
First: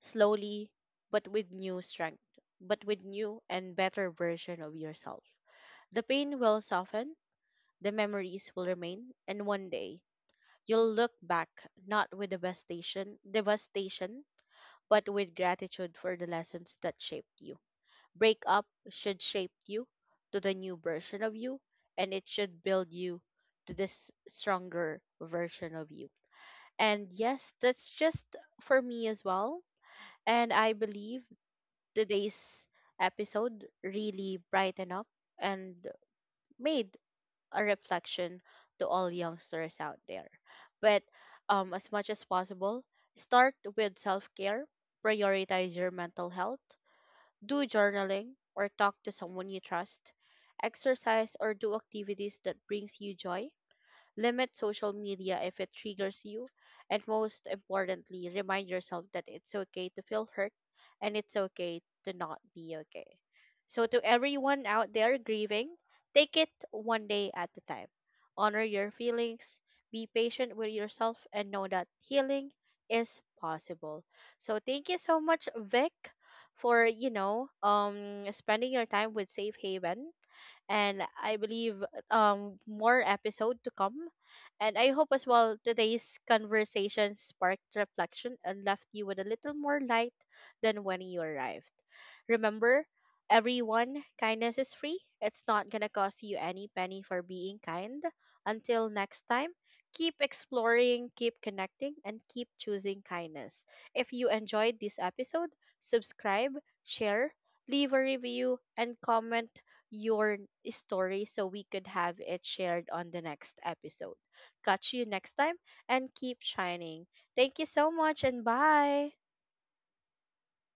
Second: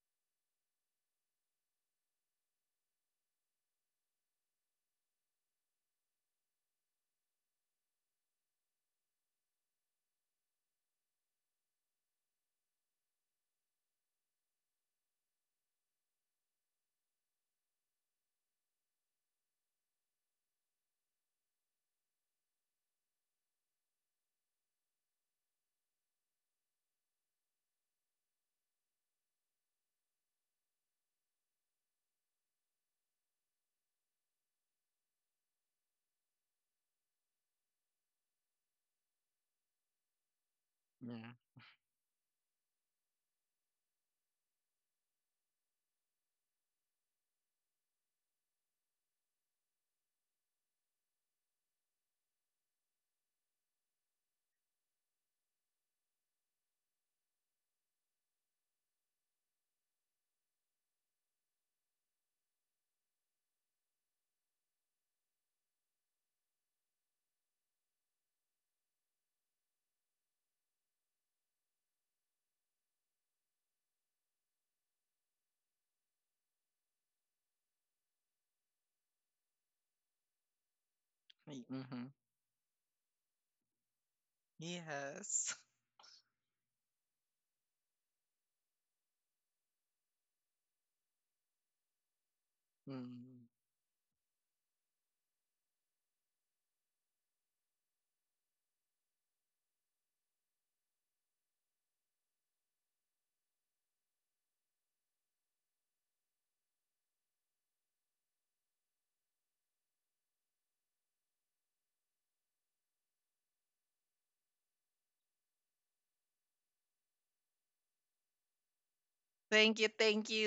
Speaker 1: slowly but with new strength, but with new and better version of yourself. The pain will soften, the memories will remain, and one day you'll look back not with devastation, but with gratitude for the lessons that shaped you. Breakup should shape you to the new version of you, and it should build you to this stronger version of you. And yes, that's just for me as well. And I believe today's episode really brightened up and made a reflection to all youngsters out there. But
Speaker 2: Yeah.
Speaker 1: as much as possible, start with self care, prioritize your mental health, do journaling or talk to someone you trust, exercise or do activities that brings you joy, limit social media if it triggers you. And most importantly, remind yourself that it's okay to feel hurt, and it's okay to not be okay. So, to everyone out there grieving, take it one day at a time. Honor your feelings, be patient with yourself, and know that healing is possible. So, thank you so much, Vic, for, you know, spending your time with Safe Haven, and I believe
Speaker 2: Mm-hmm.
Speaker 1: more episode to come. And I hope as well
Speaker 2: Yes. *laughs*
Speaker 1: today's conversation sparked reflection and left you with a little more light than when you arrived. Remember,
Speaker 2: Mm.
Speaker 1: everyone, kindness is free. It's not gonna cost you any penny for being kind. Until next time, keep exploring, keep connecting, and keep choosing kindness. If you enjoyed this episode, subscribe, share, leave a review, and comment your story so we could have it shared on the next episode. Catch you next time and keep shining. Thank you so much and bye.
Speaker 2: Thank you, thank you.